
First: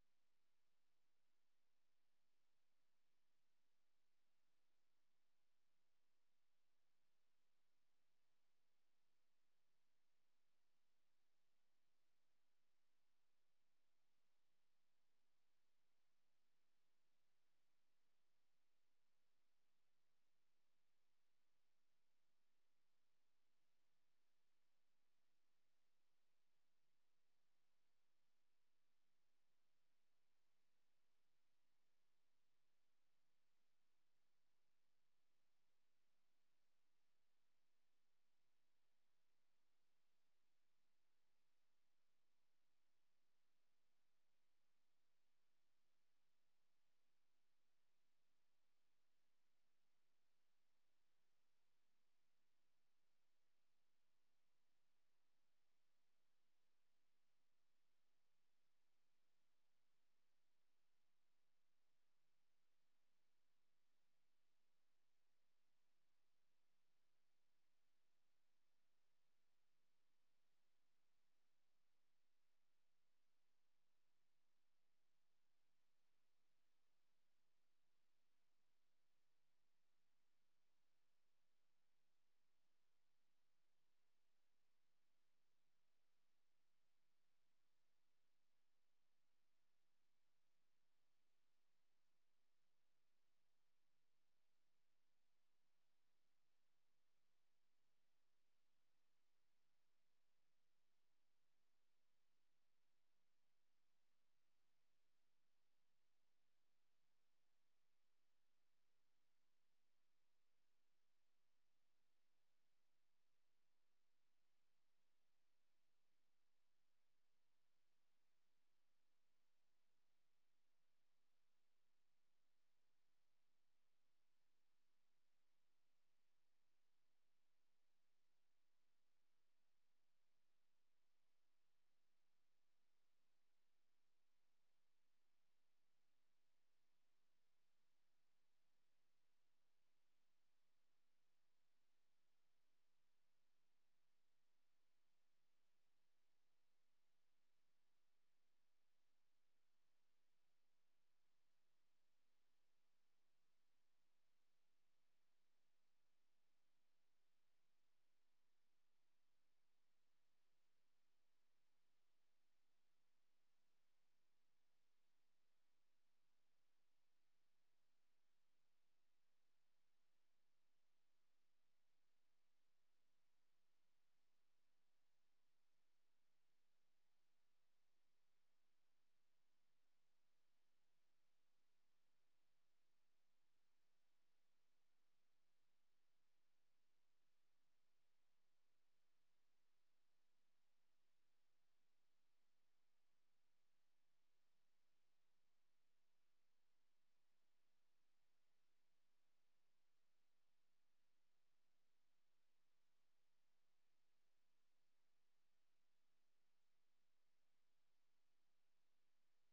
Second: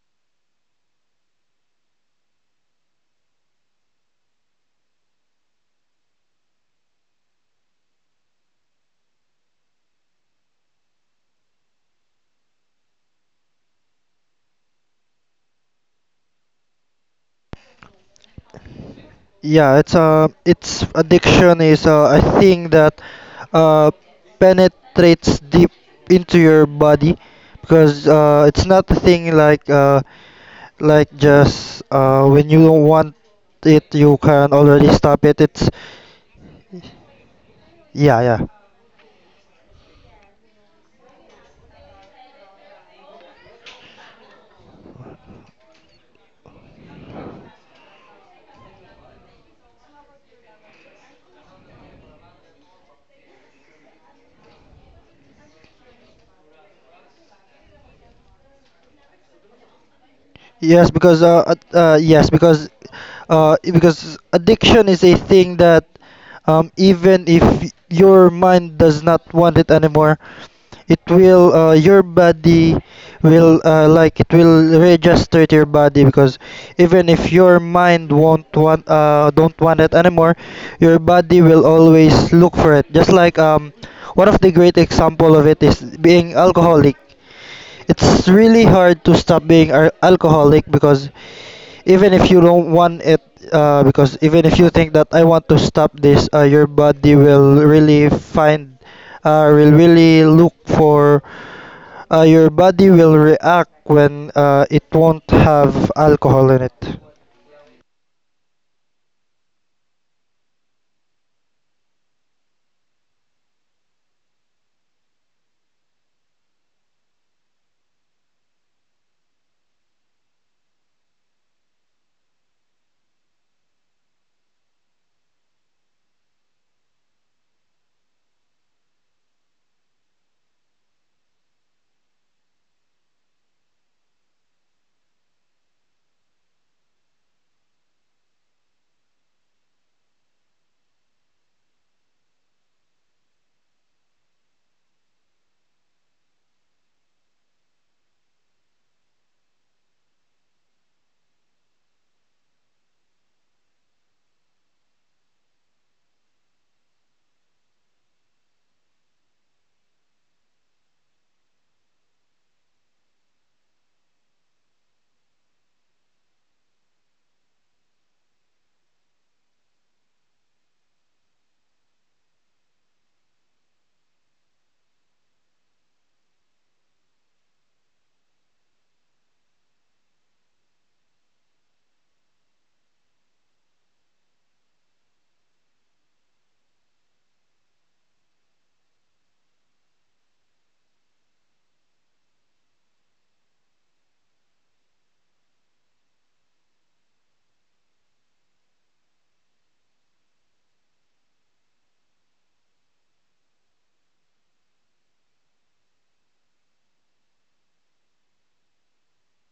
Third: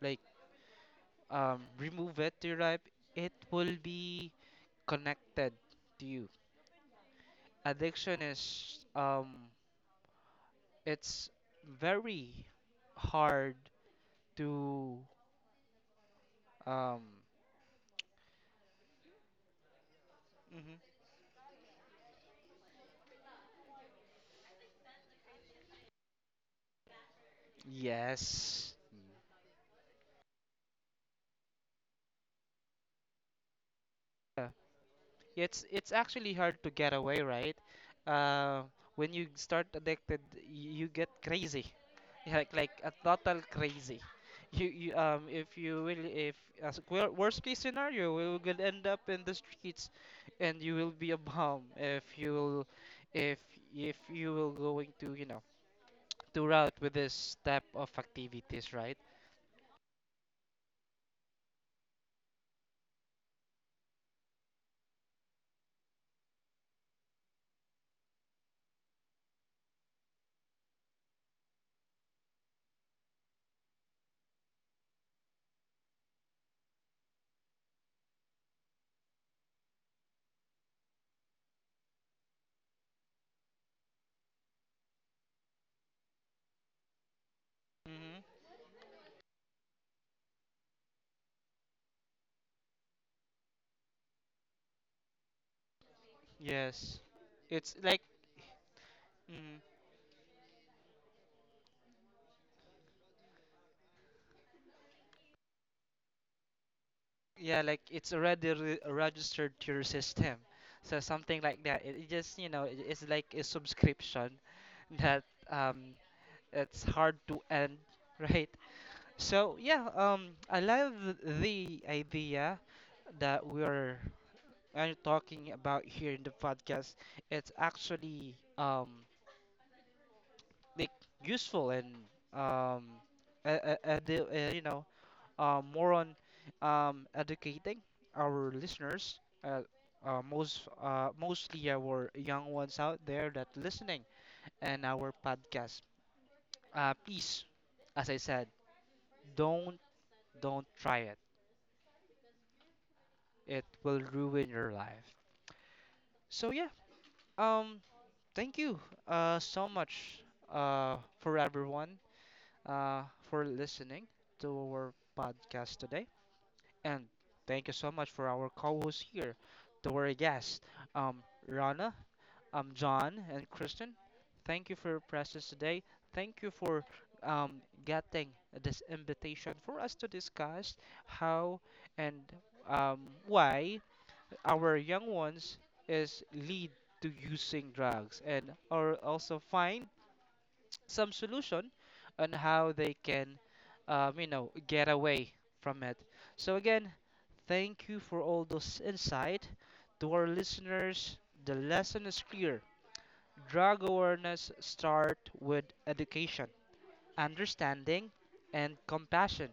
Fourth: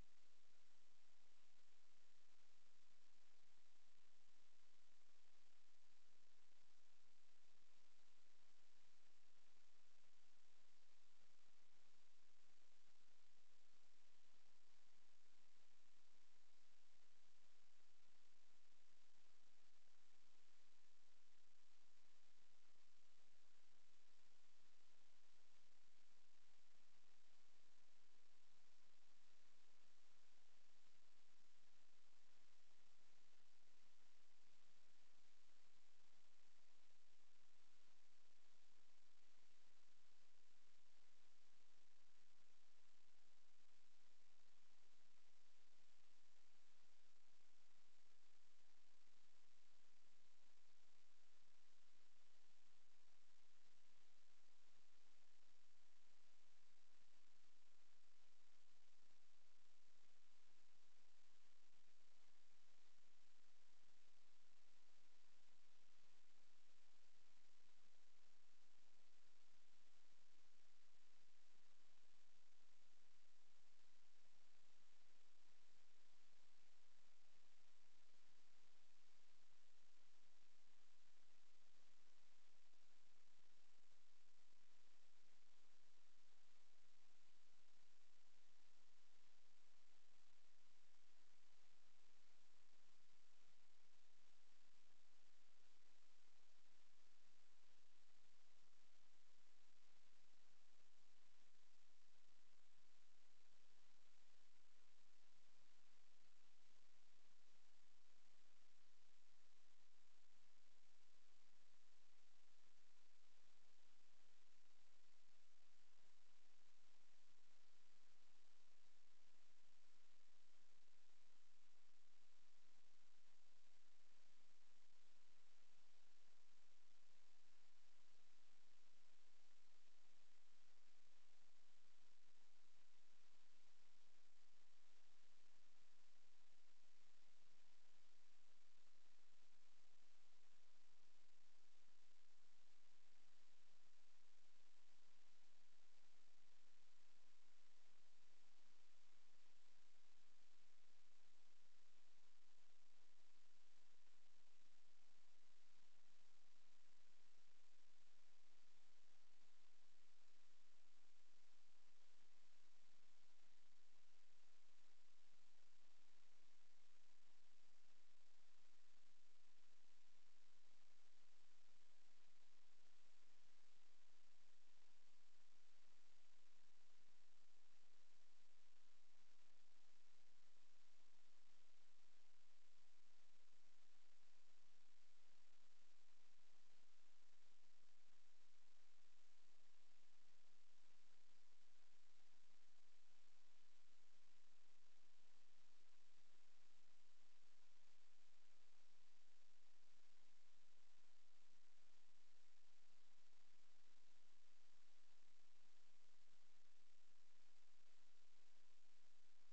Speaker 1: like remove it to your life. It will be connected to you. Addiction is it's very hard to um
Speaker 3: Yeah, it's
Speaker 1: mhm.
Speaker 3: addiction is a thing that uh, penetrates deep into your body because it's
Speaker 1: Yes.
Speaker 3: not a thing like like just when you don't want it, you
Speaker 1: Yeah.
Speaker 3: can already stop it.
Speaker 1: It's
Speaker 3: It's
Speaker 1: actually hard to get away, right?
Speaker 3: yeah, yeah.
Speaker 1: Uh, when you start addicted, you get crazy, like a total crazy. You if you will if, as worst case scenario, we will end up in the streets, and you will be a bomb if if you will going to you know to route with this type of activities, right?
Speaker 3: Yes, because because addiction is a thing that even if your mind does not want it anymore, it will your body will it will register to your body because even if your mind won't want don't want it anymore, your body will always look for it. Just like one of the great example of it is being alcoholic.
Speaker 1: Hmm.
Speaker 3: It's really hard to stop being alcoholic because even if you don't want it, because even if you think that I want to stop this, your
Speaker 1: Yes,
Speaker 3: body will
Speaker 1: it's like.
Speaker 3: really
Speaker 1: Mhm.
Speaker 3: will really look for your body will react when it won't have alcohol in it.
Speaker 1: Yeah, like it's already registered to your system. So something like that, it just you know it, it's like a subscription that um it's hard to end, right? So yeah, I love the idea that we are talking about here in the podcast. It's actually like useful and um you know more on educating our listeners, mostly our young ones out there that listening and our podcast. Please, as I said, don't don't try it. It will ruin your life. So yeah, um, thank you so much for everyone uh, for listening to our podcast today. And thank you so much for our co hosts here, to our guests, um, Rana, John, and Kristen. Thank you for your presence today. Thank you for getting this invitation for us to discuss how and um, why our young ones is lead to using drugs and are also fine some solution on how they can, you know, get away from it. So again, thank you for all those insight. To our listeners, the lesson is clear. Drug awareness start with education, understanding, and compassion.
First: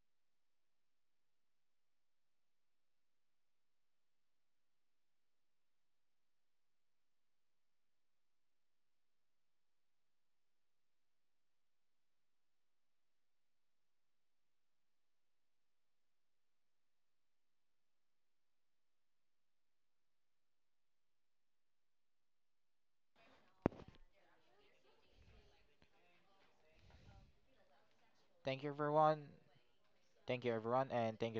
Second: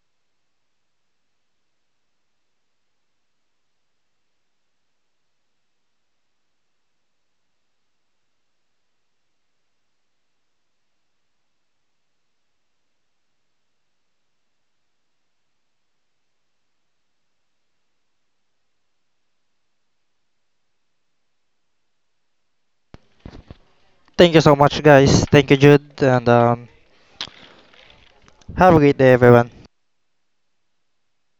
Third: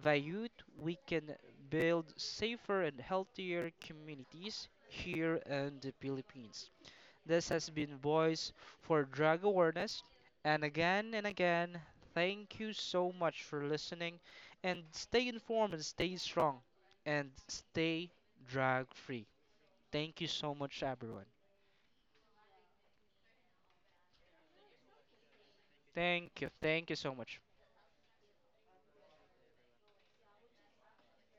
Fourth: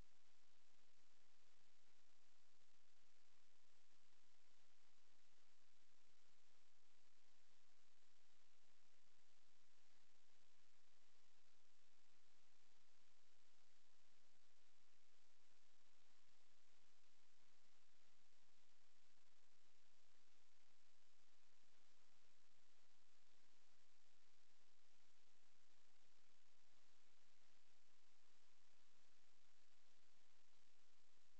Speaker 1: By youth, we can build safer and healthier communities here in the Philippines. This has been Voice for Drug Awareness. And again, thank you so much for listening. And stay informed and stay strong and stay drug free. Thank you so much, everyone.
Speaker 3: Thank you so much, guys. Thank you, Jude, and
Speaker 1: Thank you. Thank you so much.
Speaker 4: Thank you
Speaker 3: have a great day,
Speaker 4: everyone.
Speaker 3: everyone.
Speaker 4: Thank you everyone and thank you